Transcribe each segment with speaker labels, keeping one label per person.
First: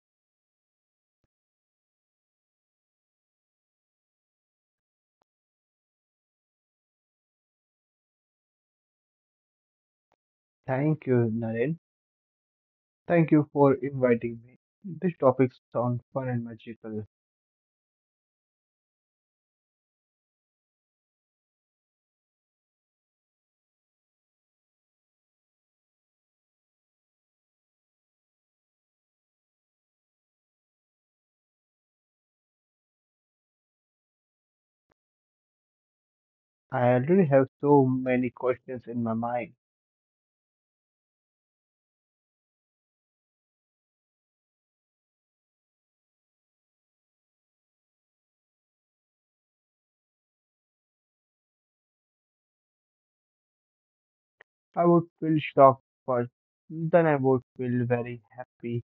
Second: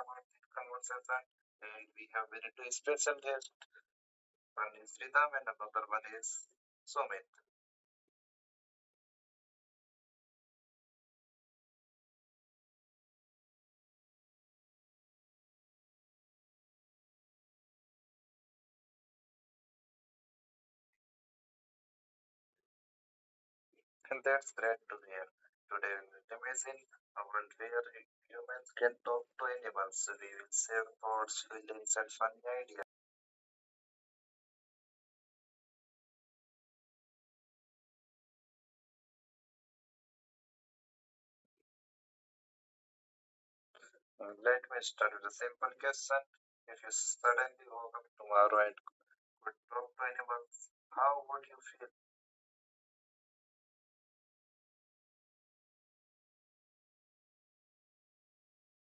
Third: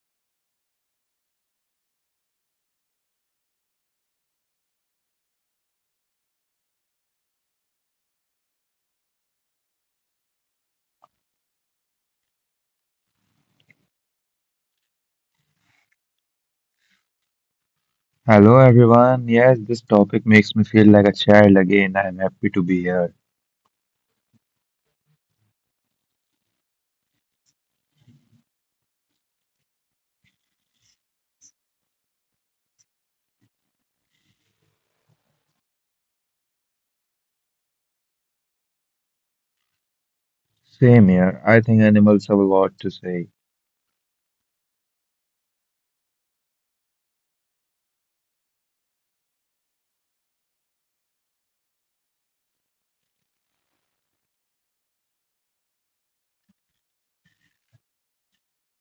Speaker 1: about this conversation, and we have very two special guests. One is Ridham, and another one is Sumit.
Speaker 2: Thank you, Naren. Thank you for inviting me. This topic sounds fun and magical.
Speaker 3: Hello everyone. Yes, this topic makes me feel like a child again. I'm happy to be here.
Speaker 1: And that's great to hear. Today we will imagine a world where humans can talk to animals. We will share thoughts, feelings, and funny ideas.
Speaker 2: I already have so many questions in my mind.
Speaker 3: Same here. I think animals have a lot to say.
Speaker 1: Let me start with a simple question. If you suddenly woke up tomorrow and But Bob Pineapple, how would you feel?
Speaker 2: I would feel shocked first, then I would feel very happy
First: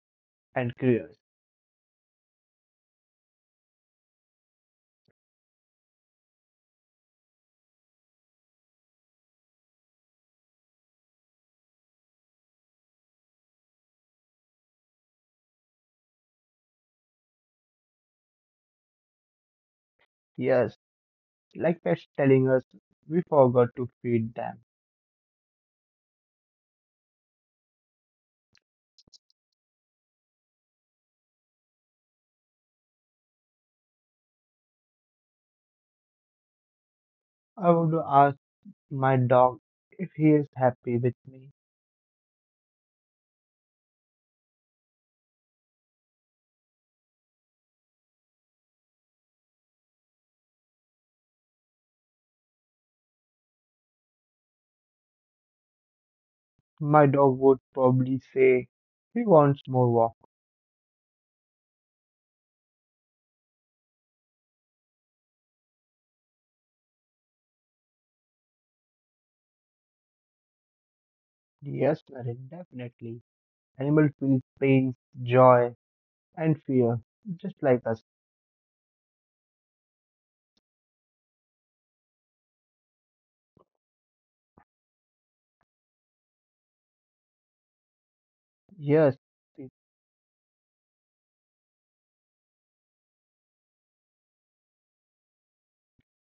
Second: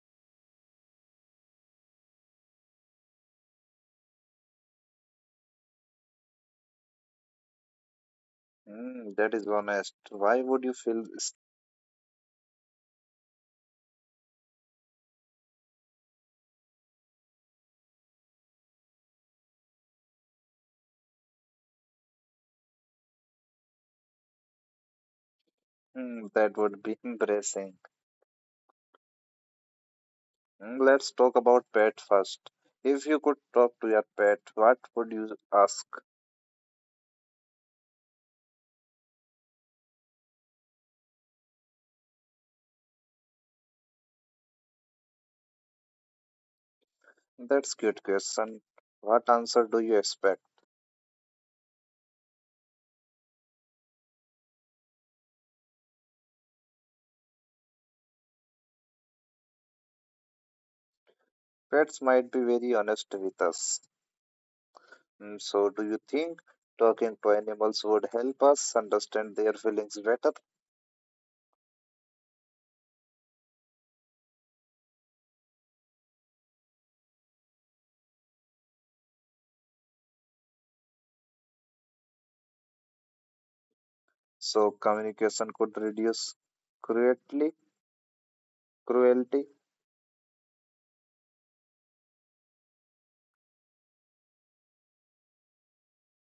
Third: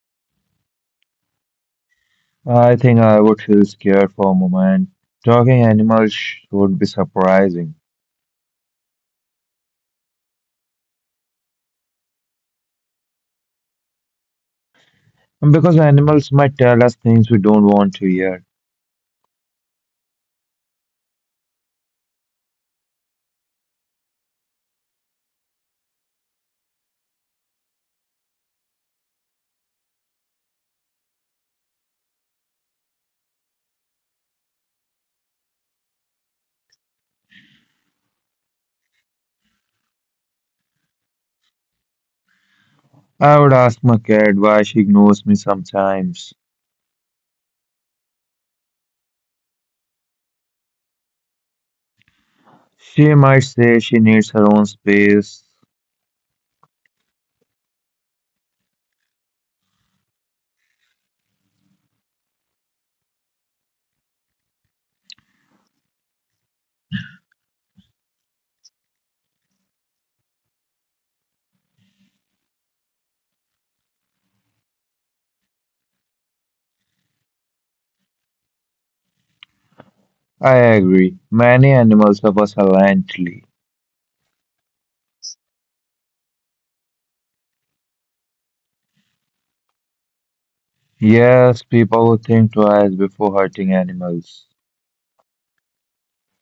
Speaker 2: and curious.
Speaker 3: I think I would feel scared for a moment. Talking animals would be surprising.
Speaker 1: Mm, that is honest. Why would you feel
Speaker 3: And Because animals might tell us things we don't want to hear.
Speaker 2: Yes, like pets telling us we forgot to feed them.
Speaker 1: that would be embarrassing? Let's talk about pet first. If you could talk to your pet, what would you ask?
Speaker 2: I would ask my dog if he is happy with me.
Speaker 3: I would ask my cat why she ignores me sometimes.
Speaker 1: That's cute question. What answer do you expect?
Speaker 3: She might say she needs her own space.
Speaker 2: My dog would probably say he wants more walk.
Speaker 1: Pets might be very honest with us. So, do you think talking to animals would help us understand their feelings better?
Speaker 2: Yes, Naren, definitely. Animal feels pain, joy, and fear, just like us.
Speaker 3: I agree. Many animals love us silently.
Speaker 1: So, communication could reduce cruelty.
Speaker 2: Yes,
Speaker 1: Cruelty.
Speaker 2: it-
Speaker 3: Yes, people would think twice before hurting animals.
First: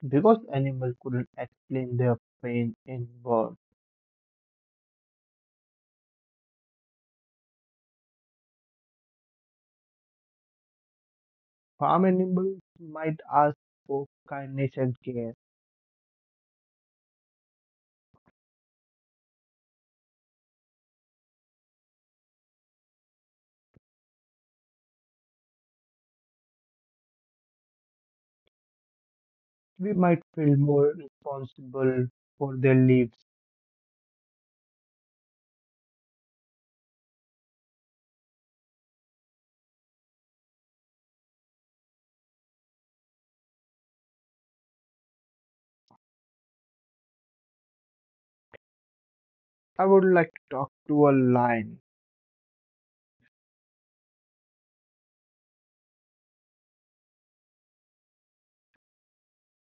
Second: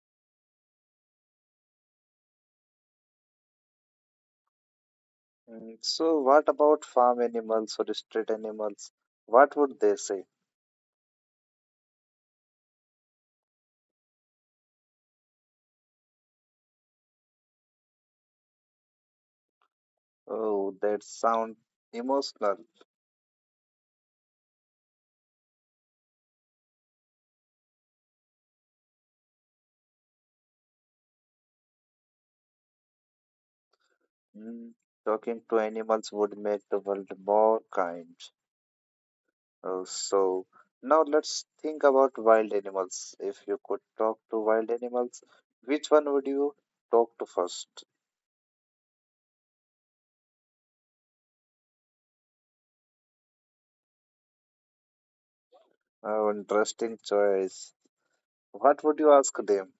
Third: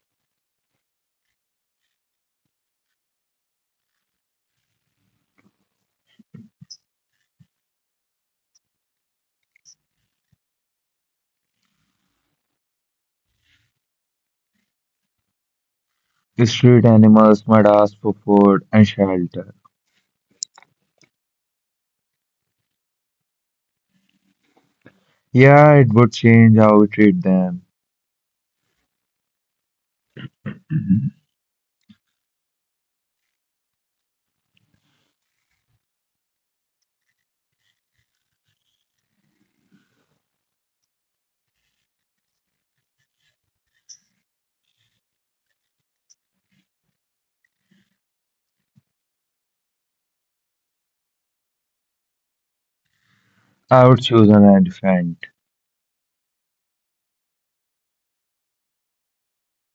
Speaker 2: because animals couldn't explain their pain in words.
Speaker 1: So, what about farm animals or street animals? What would they say?
Speaker 2: Farm animals might ask for kindness and care.
Speaker 3: Street animals might ask for food and shelter.
Speaker 1: Oh, that sound emotional.
Speaker 3: Yeah, it would change how we treat them.
Speaker 2: We might feel more responsible for their lives.
Speaker 1: Mm, Talking to animals would make the world more kind. Oh, so now let's think about wild animals. If you could talk to wild animals, which one would you talk to first?
Speaker 2: I would like to talk to a lion.
Speaker 3: I would choose an elephant.
Speaker 1: Oh, interesting choice. What would you ask them?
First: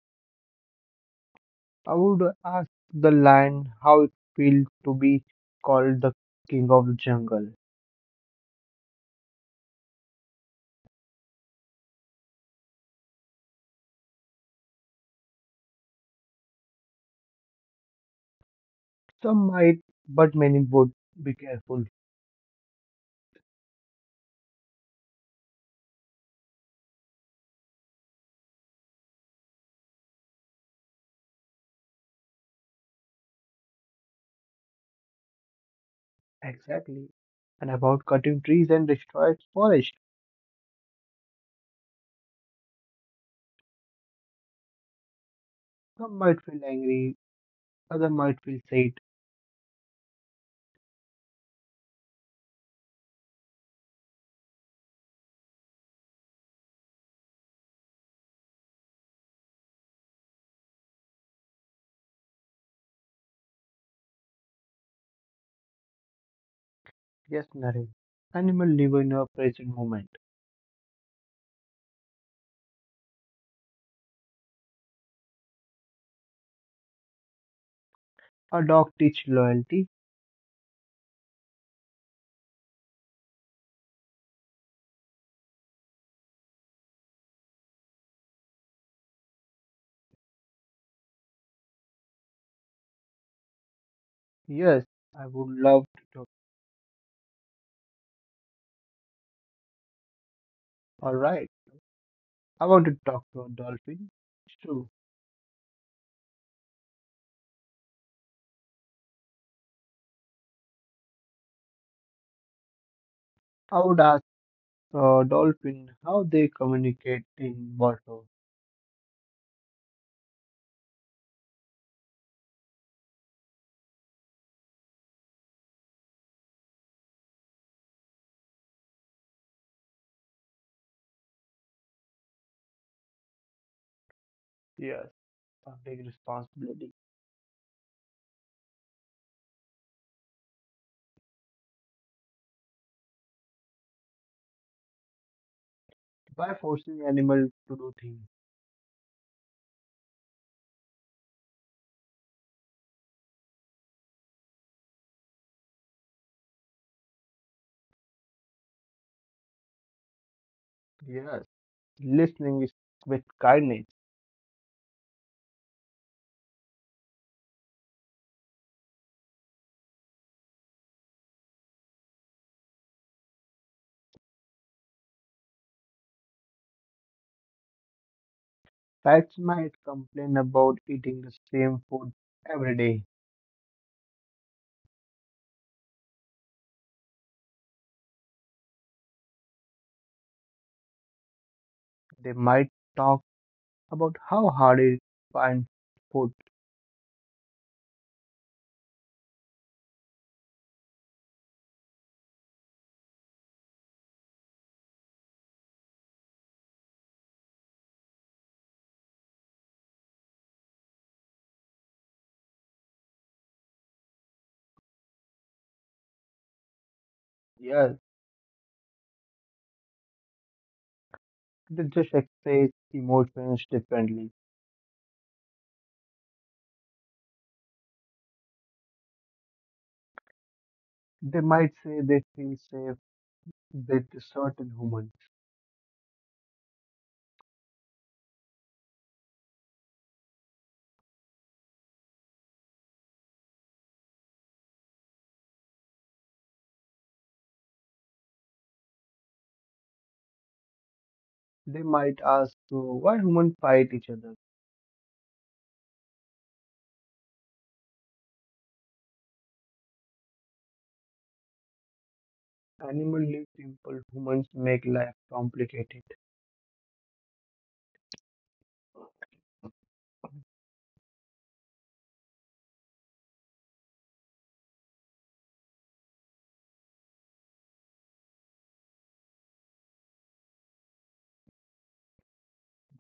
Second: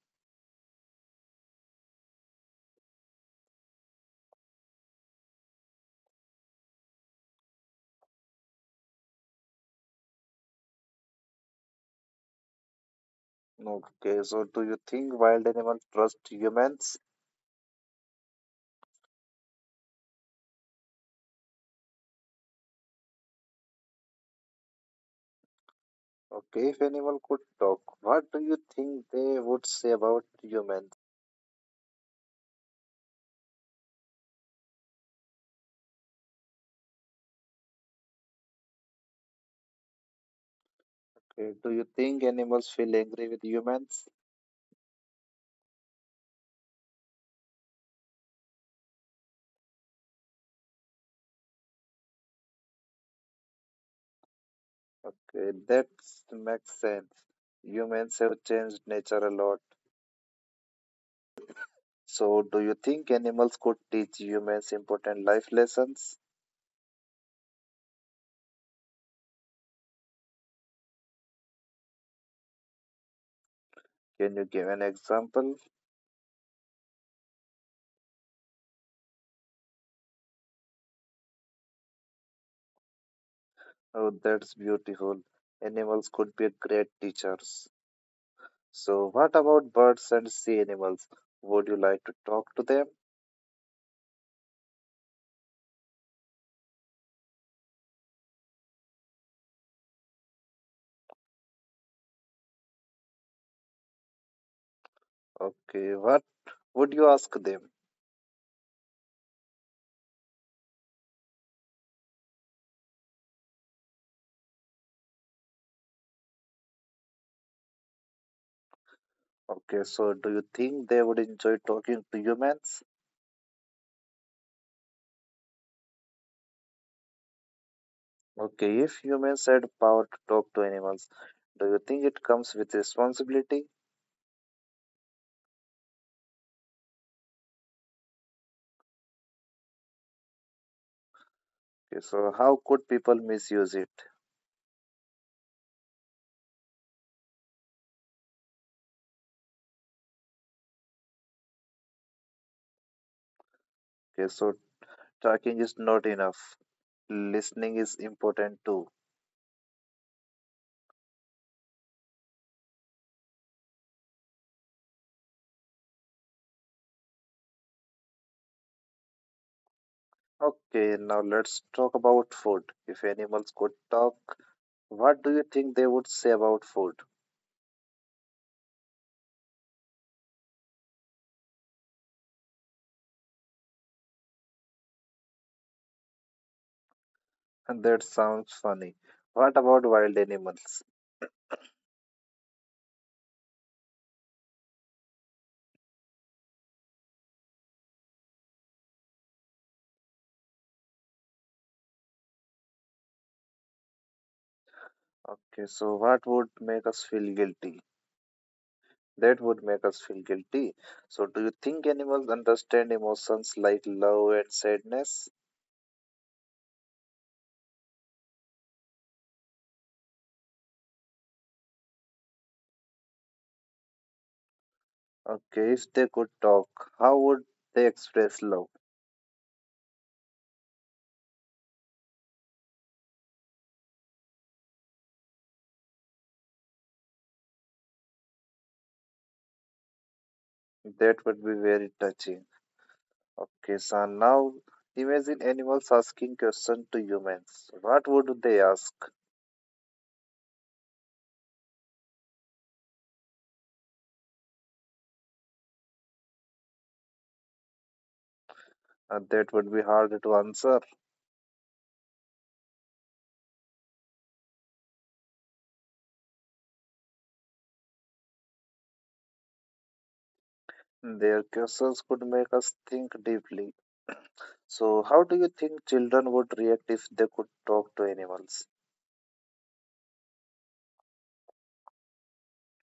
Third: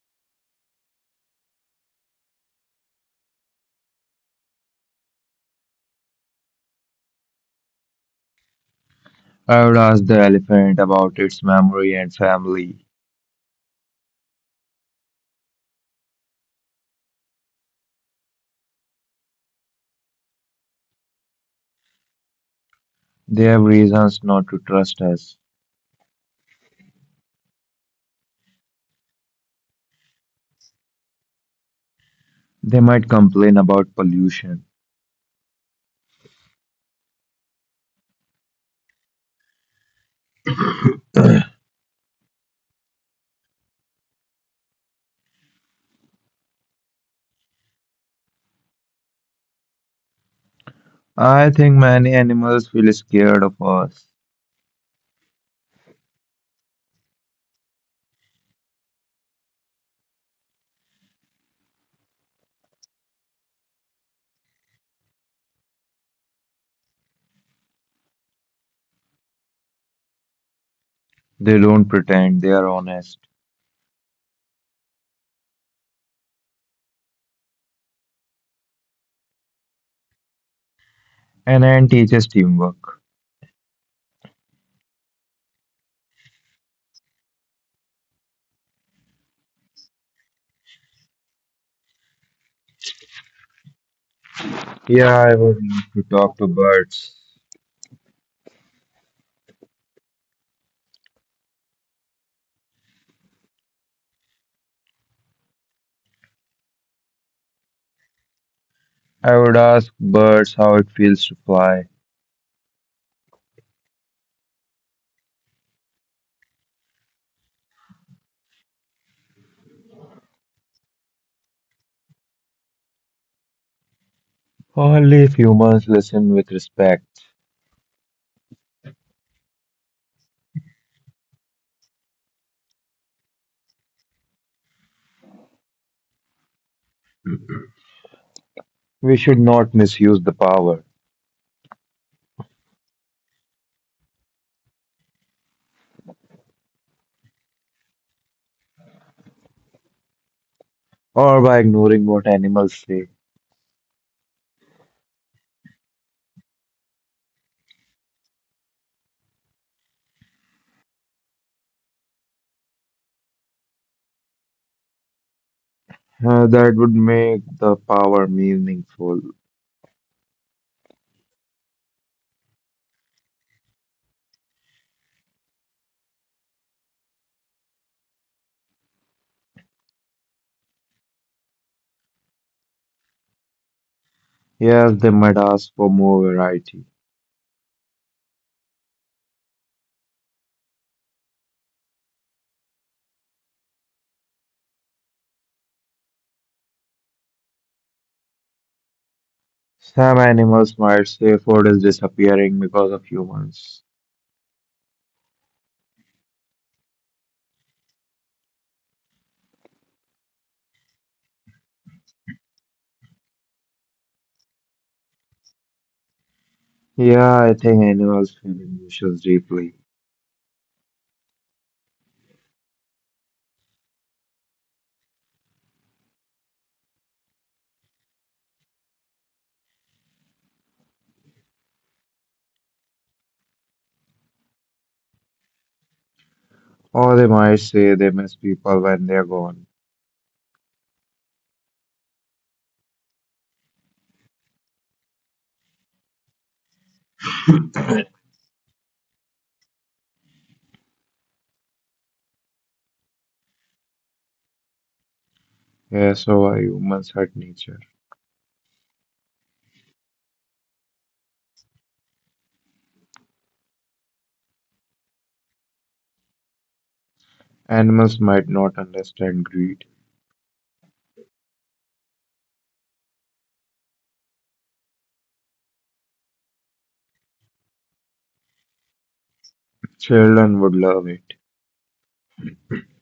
Speaker 2: I would ask the lion how it feels to be called the king of the jungle.
Speaker 3: I would ask the elephant about its memory and family.
Speaker 1: Okay, so do you think wild animals trust humans?
Speaker 2: Some might, but many would be careful.
Speaker 3: They have reasons not to trust us.
Speaker 1: Okay, if animal could talk, what do you think they would say about humans?
Speaker 3: They might complain about pollution.
Speaker 2: Exactly. And about cutting trees and destroyed forests.
Speaker 1: Okay, do you think animals feel angry with humans?
Speaker 2: Some might feel angry, others might feel sad.
Speaker 3: I think many animals feel scared of us.
Speaker 1: Okay, that makes sense. Humans have changed nature a lot. So, do you think animals could teach humans important life lessons?
Speaker 2: Yes, Naren. Animal live in a present moment.
Speaker 3: They don't pretend they are honest.
Speaker 1: Can you give an example?
Speaker 2: A dog teach loyalty.
Speaker 3: An ant teaches teamwork.
Speaker 1: Oh, that's beautiful. Animals could be great teachers. So, what about birds and sea animals? Would you like to talk to them?
Speaker 2: Yes,
Speaker 3: Yeah,
Speaker 2: I
Speaker 3: I
Speaker 2: would
Speaker 3: would love
Speaker 2: love
Speaker 3: to
Speaker 2: to talk.
Speaker 3: talk to birds.
Speaker 2: All right, I want to talk to a dolphin. True.
Speaker 1: Okay, what would you ask them?
Speaker 3: I would ask birds how it feels to fly.
Speaker 2: I would ask a dolphin how they communicate in water.
Speaker 1: Okay, so do you think they would enjoy talking to humans?
Speaker 3: Only if humans listen with respect.
Speaker 1: Okay, if humans had power to talk to animals, do you think it comes with responsibility?
Speaker 2: Yes, a big responsibility.
Speaker 3: We should not misuse the power,
Speaker 1: Okay, so how could people misuse it?
Speaker 2: By forcing animals to do things.
Speaker 3: or by ignoring what animals say.
Speaker 1: Okay, so talking is not enough. Listening is important too.
Speaker 2: Yes, listening is with kindness.
Speaker 3: That would make the power meaningful.
Speaker 1: Okay, now let's talk about food. If animals could talk, what do you think they would say about food?
Speaker 2: Cats might complain about eating the same food every day.
Speaker 3: Yes, they might ask for more variety.
Speaker 1: And that sounds funny. What about wild animals?
Speaker 2: They might talk about how hard it finds food.
Speaker 3: Some animals might say food is disappearing because of humans.
Speaker 1: Okay, so what would make us feel guilty? That would make us feel guilty. So, do you think animals understand emotions like love and sadness?
Speaker 3: Yeah, I think
Speaker 2: Yes,
Speaker 3: animals feel emotions deeply.
Speaker 2: they just express emotions differently.
Speaker 1: Okay, if they could talk, how would they express love?
Speaker 2: They might say they feel safe with certain humans.
Speaker 3: Or they might say they miss people when they're gone.
Speaker 1: That would be very touching. Okay, so now imagine animals asking questions to humans. What would they ask?
Speaker 2: They might ask why humans fight each other.
Speaker 3: Yes, so are humans hurt nature.
Speaker 1: That would be hard to answer.
Speaker 2: Animals live simple, humans make life complicated.
Speaker 3: Animals might not understand greed.
Speaker 1: Their questions could make us think deeply. So, how do you think children would react if they could talk to animals?
Speaker 3: Children would love it.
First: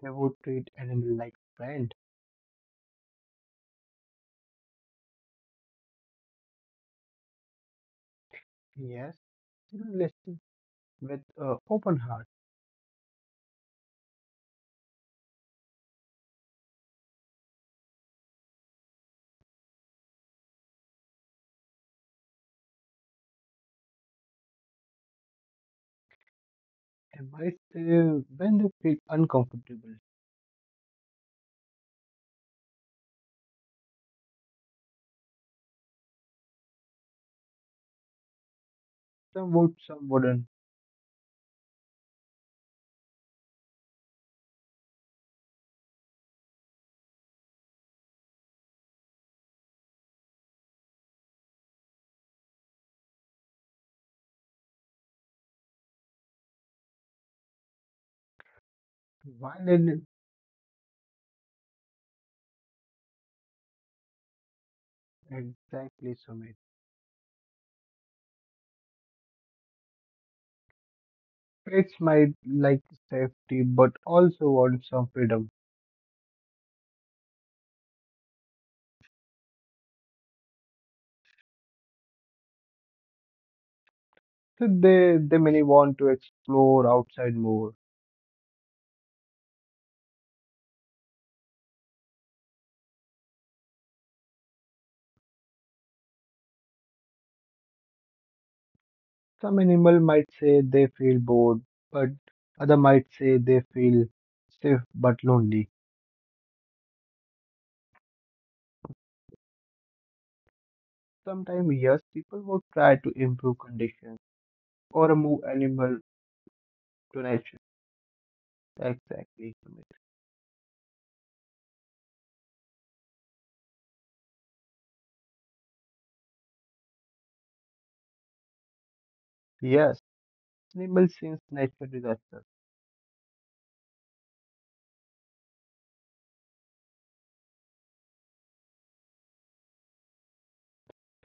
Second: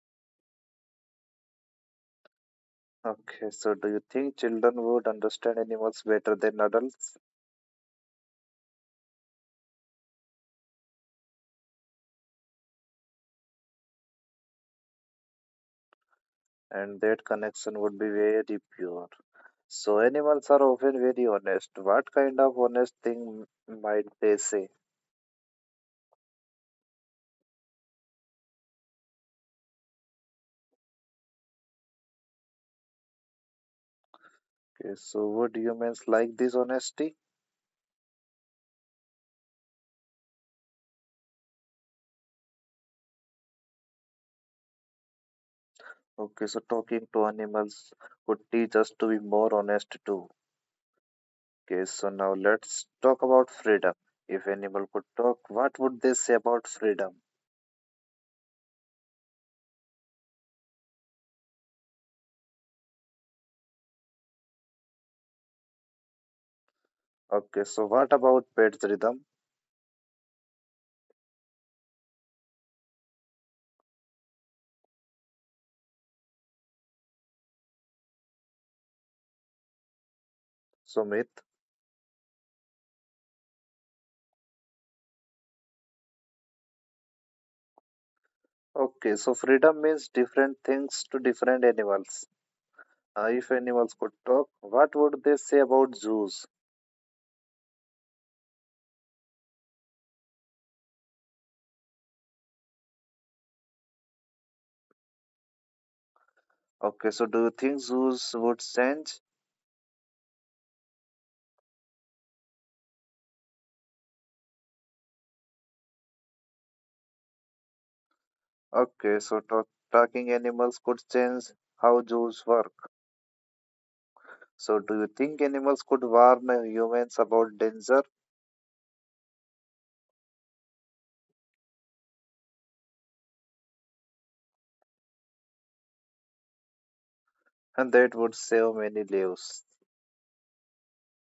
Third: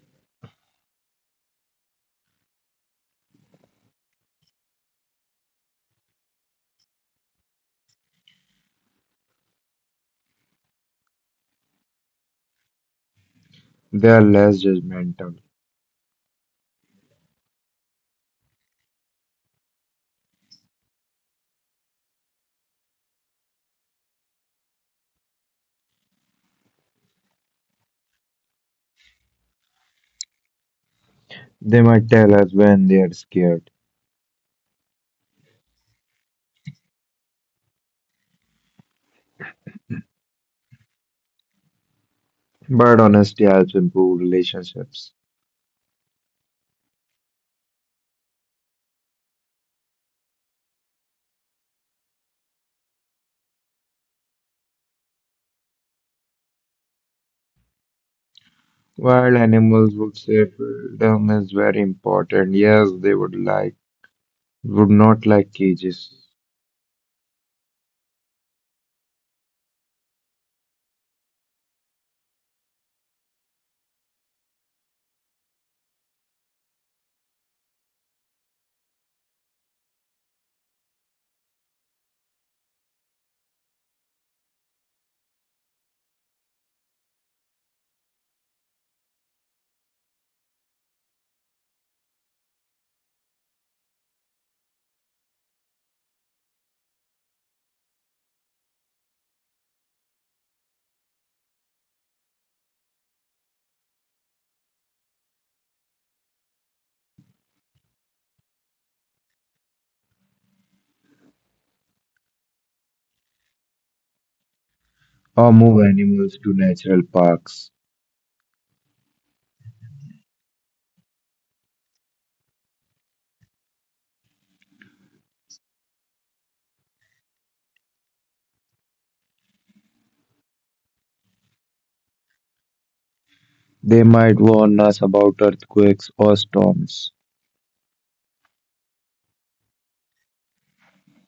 Speaker 2: They would treat animal like friend.
Speaker 1: Okay, so do you think children would understand animals better than adults?
Speaker 2: Yes, still listen with open heart.
Speaker 3: They are less judgmental.
Speaker 1: And that connection would be very pure. So animals are often very honest. What kind of honest thing might they say?
Speaker 2: They might say when they feel uncomfortable.
Speaker 3: They might tell us when they are scared.
Speaker 1: Okay, so would humans like this honesty?
Speaker 2: Some would, some wouldn't.
Speaker 3: But honesty helps improve relationships.
Speaker 1: Okay, so talking to animals would teach us to be more honest too. Okay, so now let's talk about freedom. If animal could talk, what would they say about freedom?
Speaker 3: While
Speaker 2: Why did
Speaker 3: animals
Speaker 2: it
Speaker 3: would say freedom is very important, yes, they would like would not like cages
Speaker 2: exactly summit?
Speaker 1: Okay, so what about pets rhythm?
Speaker 2: Pets might like safety but also want some freedom.
Speaker 1: Sumit?
Speaker 2: So they many want to explore outside more.
Speaker 1: Okay, so freedom means different things to different animals. If animals could talk, what would they say about zoos?
Speaker 2: Some animal might say they feel bored, but other might say they feel safe but lonely.
Speaker 1: Okay, so do you think zoos would change?
Speaker 2: Sometimes yes, people will try to improve conditions or move
Speaker 3: or move
Speaker 2: animal
Speaker 3: animals to natural
Speaker 2: to nature.
Speaker 3: parks.
Speaker 1: Okay, so
Speaker 2: Exactly.
Speaker 1: talk,
Speaker 2: Sumit.
Speaker 1: talking animals could change how zoos work. So do you think animals could warn humans about danger?
Speaker 2: Yes, animal sense nature disaster.
Speaker 3: They might warn us about earthquakes or storms.
Speaker 1: And that would save many lives.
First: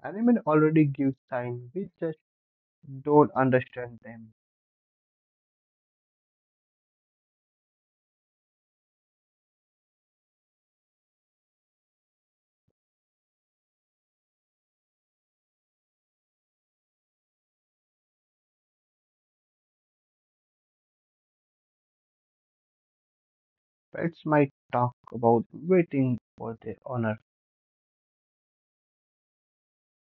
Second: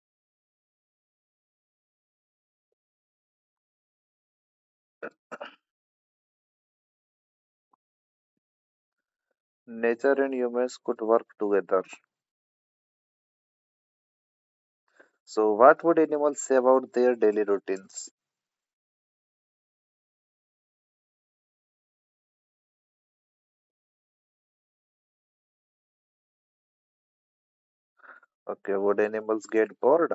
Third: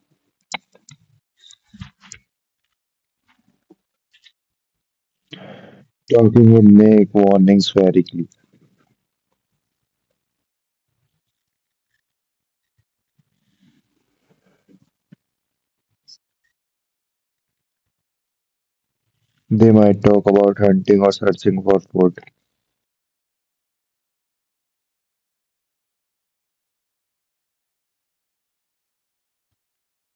Speaker 2: Animal already give signs, we just don't understand them.
Speaker 3: Talking would make warnings very clear.
Speaker 1: Nature and humans could work together. So what would animals say about their daily routines?
Speaker 3: They might talk about hunting or searching for food.
Speaker 2: Pets might talk about waiting for their owner.
Speaker 1: Okay, would animals get bored?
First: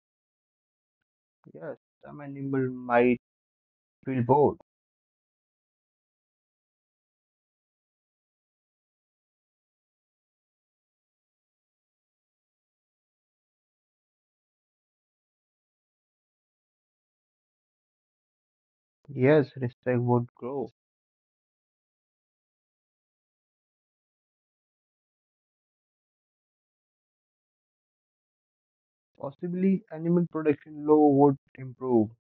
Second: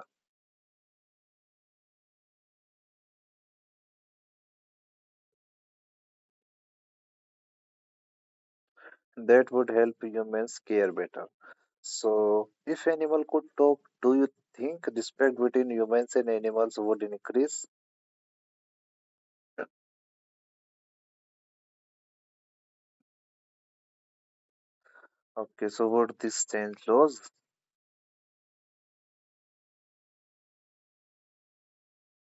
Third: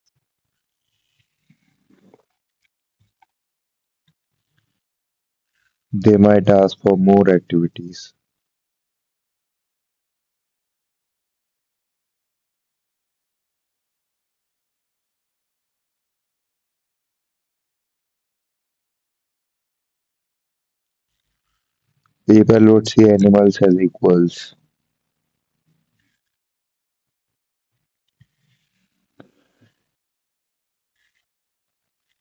Speaker 2: Yes, some animal might feel bored.
Speaker 3: They might ask for more activities.
Speaker 1: That would help humans care better. So, if animal could talk, do you think respect between humans and animals would increase?
Speaker 2: Yes, respect would grow.
Speaker 3: People would see animals as equals
Speaker 1: Okay, so would this change laws?
Speaker 2: Possibly, animal protection law would improve.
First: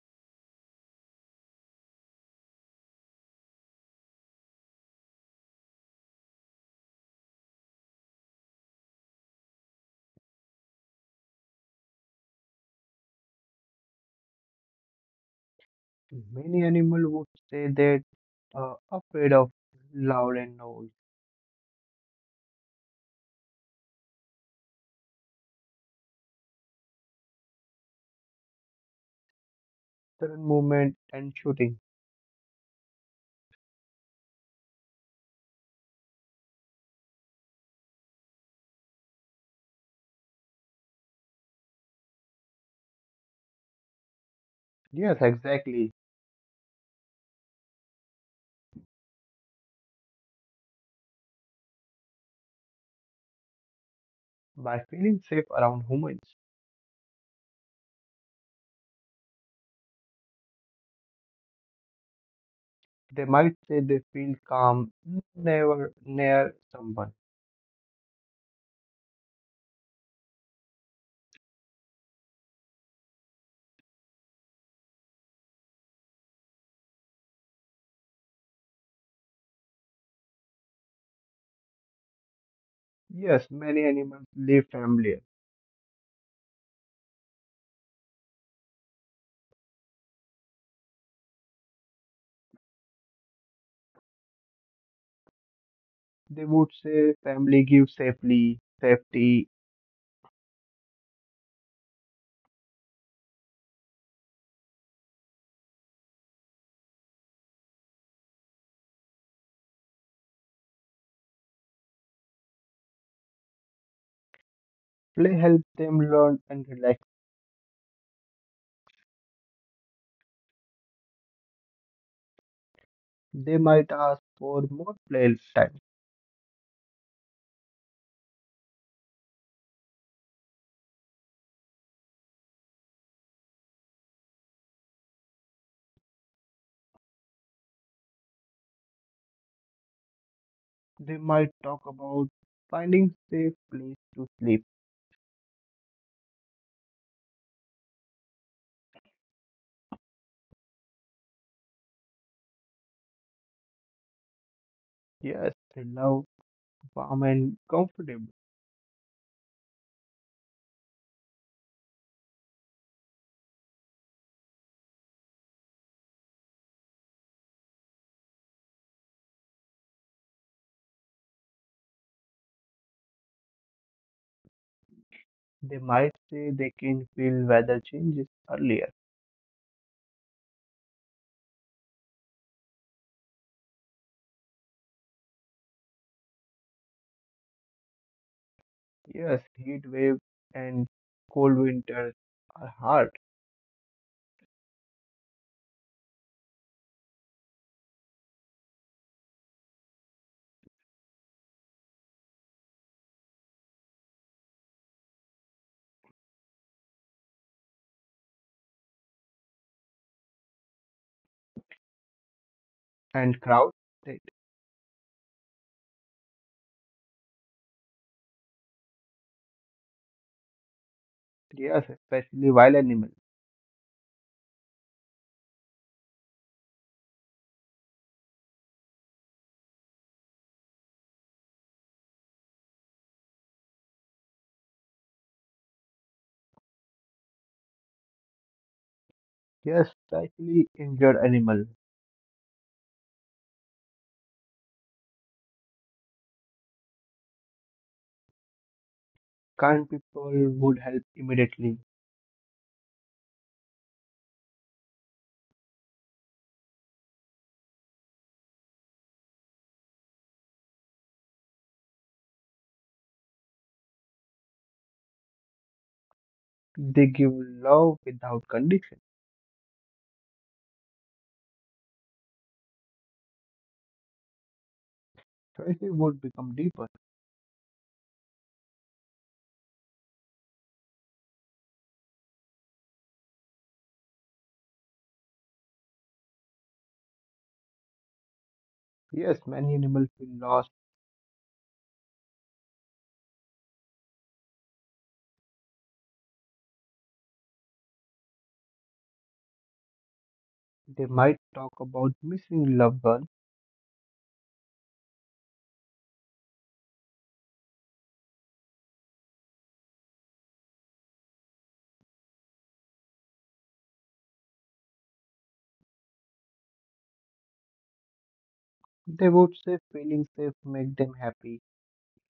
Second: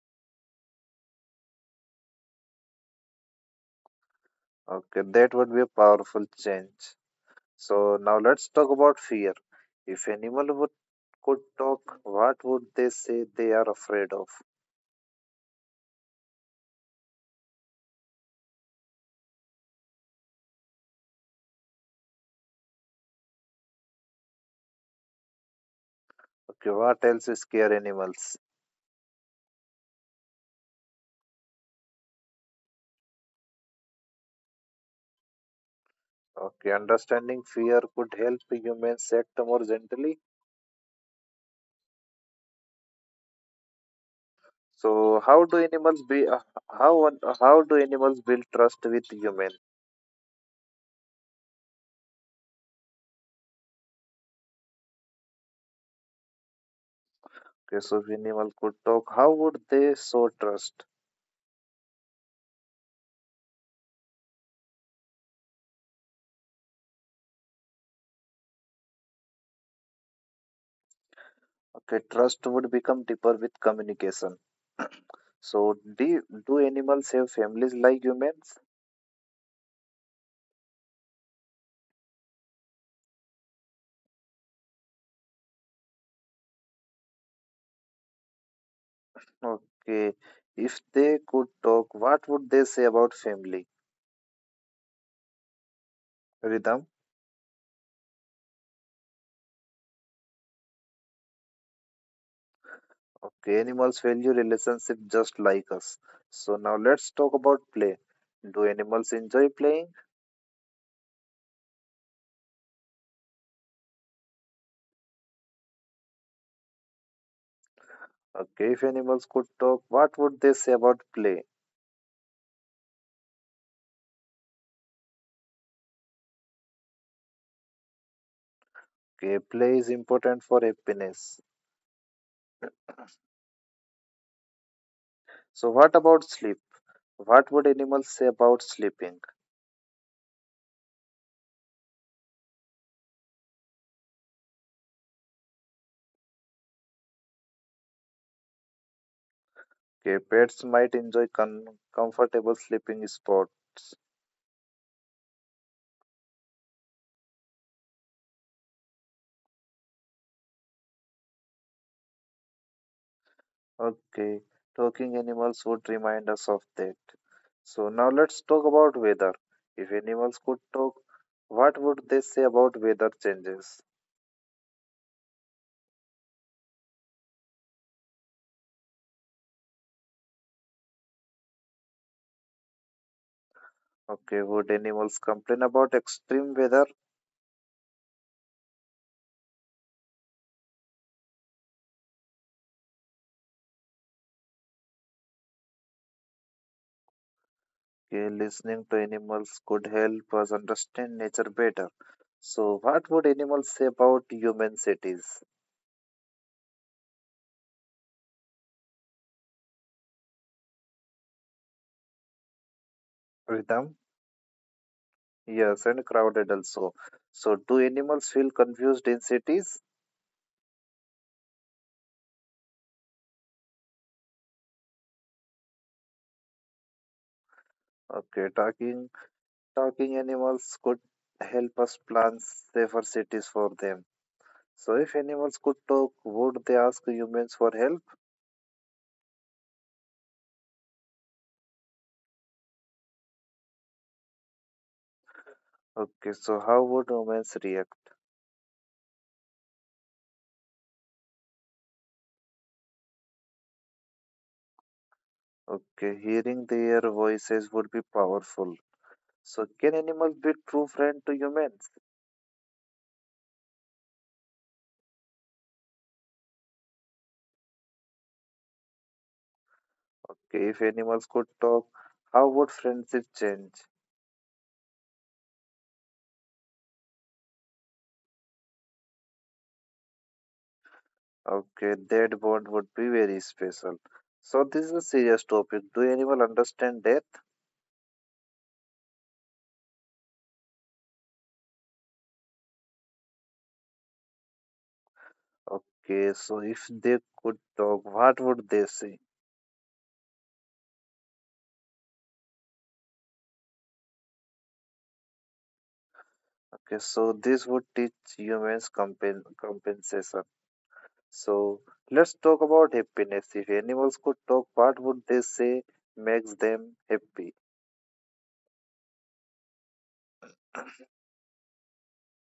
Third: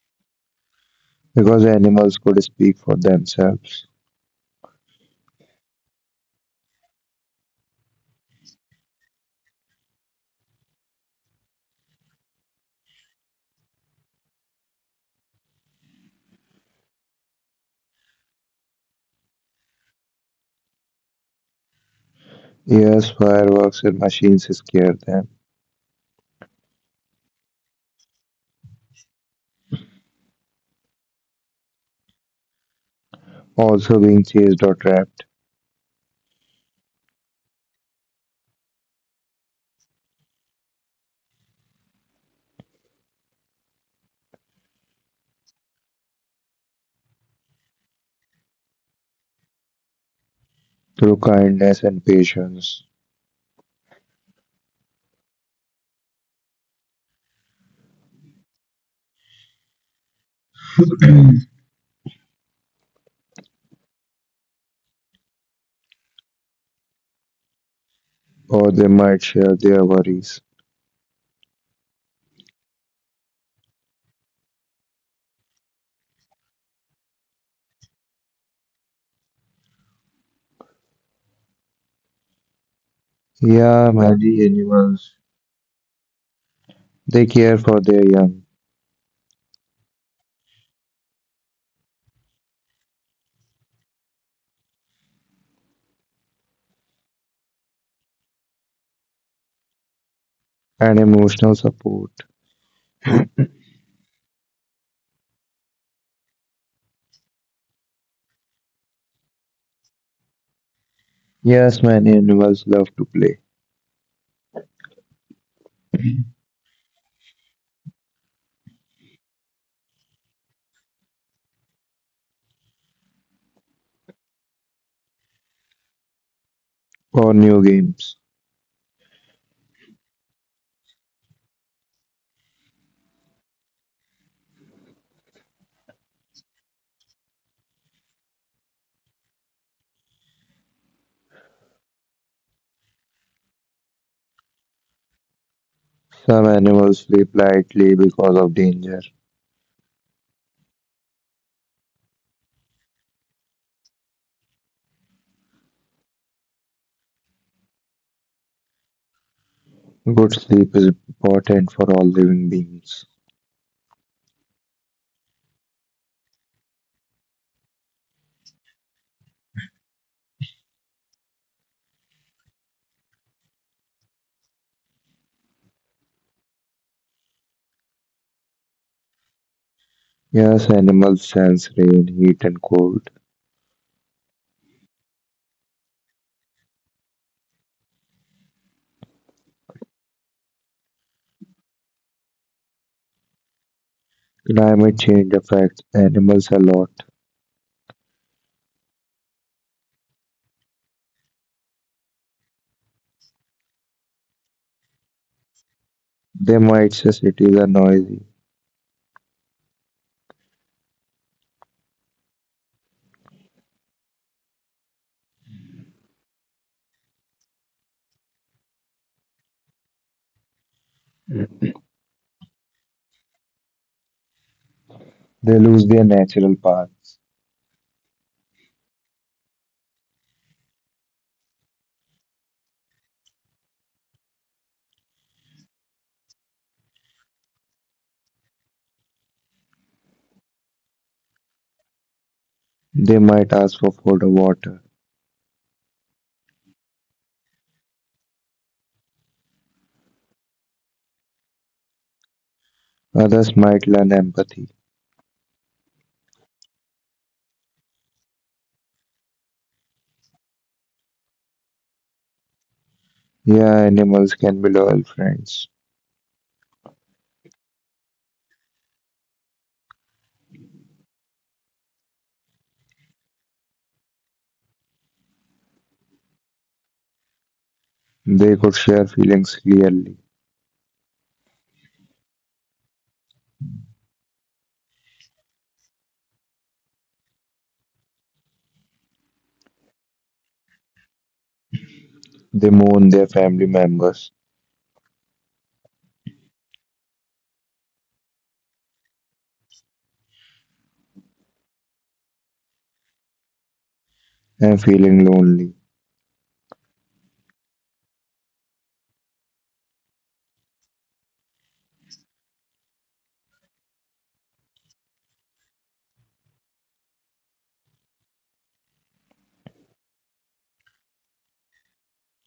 Speaker 3: because animals could speak for themselves.
Speaker 1: Okay, that would be a powerful change. So now let's talk about fear. If animal would could talk, what would they say they are afraid of?
Speaker 2: Many animals would say that afraid of loud and noise,
Speaker 3: Yes, fireworks and machines scare them,
Speaker 1: Okay, what else is scare animals?
Speaker 2: sudden movement, and shooting.
Speaker 3: also being chased or trapped
Speaker 1: Okay, understanding fear could help humans act more gently. So
Speaker 2: Yes,
Speaker 1: how do
Speaker 2: exactly.
Speaker 1: animals be? How how do animals build trust with humans?
Speaker 3: through kindness and patience,
Speaker 2: By feeling safe around humans,
Speaker 1: Okay, so if animal could talk, how would they show trust?
Speaker 2: they might say they feel calm never near someone.
Speaker 3: or they might share their worries.
Speaker 1: Okay, trust would become deeper with communication. So, do animals have families like humans?
Speaker 2: Yes, many
Speaker 3: Yeah,
Speaker 2: animals
Speaker 3: many
Speaker 2: live
Speaker 3: animals
Speaker 2: familiar.
Speaker 3: they care for their young
Speaker 1: Okay, if they could talk, what would they say about family?
Speaker 2: They would
Speaker 1: Rhythm.
Speaker 2: say family gives safely, safety,
Speaker 3: and emotional support.
Speaker 1: Okay, animals value relationship just like us. So now let's talk about play. Do animals enjoy playing?
Speaker 3: Yes, many animals love to play
Speaker 2: play helps them learn and relax.
Speaker 1: Okay, if animals could talk, what would they say about play?
Speaker 2: They might ask for more play time.
Speaker 3: or new games.
Speaker 1: Okay, play is important for happiness. So what about sleep? What would animals say about sleeping?
Speaker 2: They might talk about finding safe place to sleep.
Speaker 3: Some animals sleep lightly because of danger.
Speaker 1: Okay, pets might enjoy comfortable sleeping spots.
Speaker 2: Yes, they love warm and comfortable.
Speaker 3: Good sleep is important for all living beings.
Speaker 1: Okay, talking animals would remind us of that. So now let's talk about weather. If animals could talk, what would they say about weather changes?
Speaker 2: They might say they can feel weather changes earlier.
Speaker 3: Yes, animals sense rain, heat, and cold.
Speaker 1: Okay, would animals complain about extreme weather?
Speaker 2: Yes, heat waves and cold winters are hard
Speaker 3: Climate change affects animals a lot.
Speaker 1: Okay, listening to animals could help us understand nature better. So, what would animals say about human cities?
Speaker 3: They might say cities are noisy.
Speaker 2: and crowded.
Speaker 1: Rhythm? Yes, and crowded also. So, do animals feel confused in cities?
Speaker 2: Yes, especially wild animals.
Speaker 3: They lose their natural paths.
Speaker 1: Okay, talking animals could help us plan safer cities for them. So, if animals could talk, would they ask humans for help?
Speaker 2: Yes, especially injured animals.
Speaker 3: They might ask for food or water.
Speaker 1: Okay, so how would humans react?
Speaker 2: Kind people would help immediately.
Speaker 3: Others might learn empathy.
Speaker 1: Okay, hearing their voices would be powerful. So, can animals be true friend to humans?
Speaker 3: Yeah, animals can be loyal friends.
Speaker 2: They give love without condition.
Speaker 1: Okay, if animals could talk, how would friendship change?
Speaker 2: Choices would become deeper.
Speaker 3: They could share feelings clearly.
Speaker 1: Okay, that bond would be very special. So this is a serious topic. Do animal understand death?
Speaker 2: Yes, many animals feel lost.
Speaker 3: They mourn their family members
Speaker 1: Okay, so if they could talk, what would they say?
Speaker 2: They might talk about missing loved ones.
Speaker 3: and feeling lonely.
Speaker 1: Okay, so this would teach humans compensation. So let's talk about happiness. If animals could talk, what would they say makes them happy?
Speaker 2: They would say feeling safe make them happy.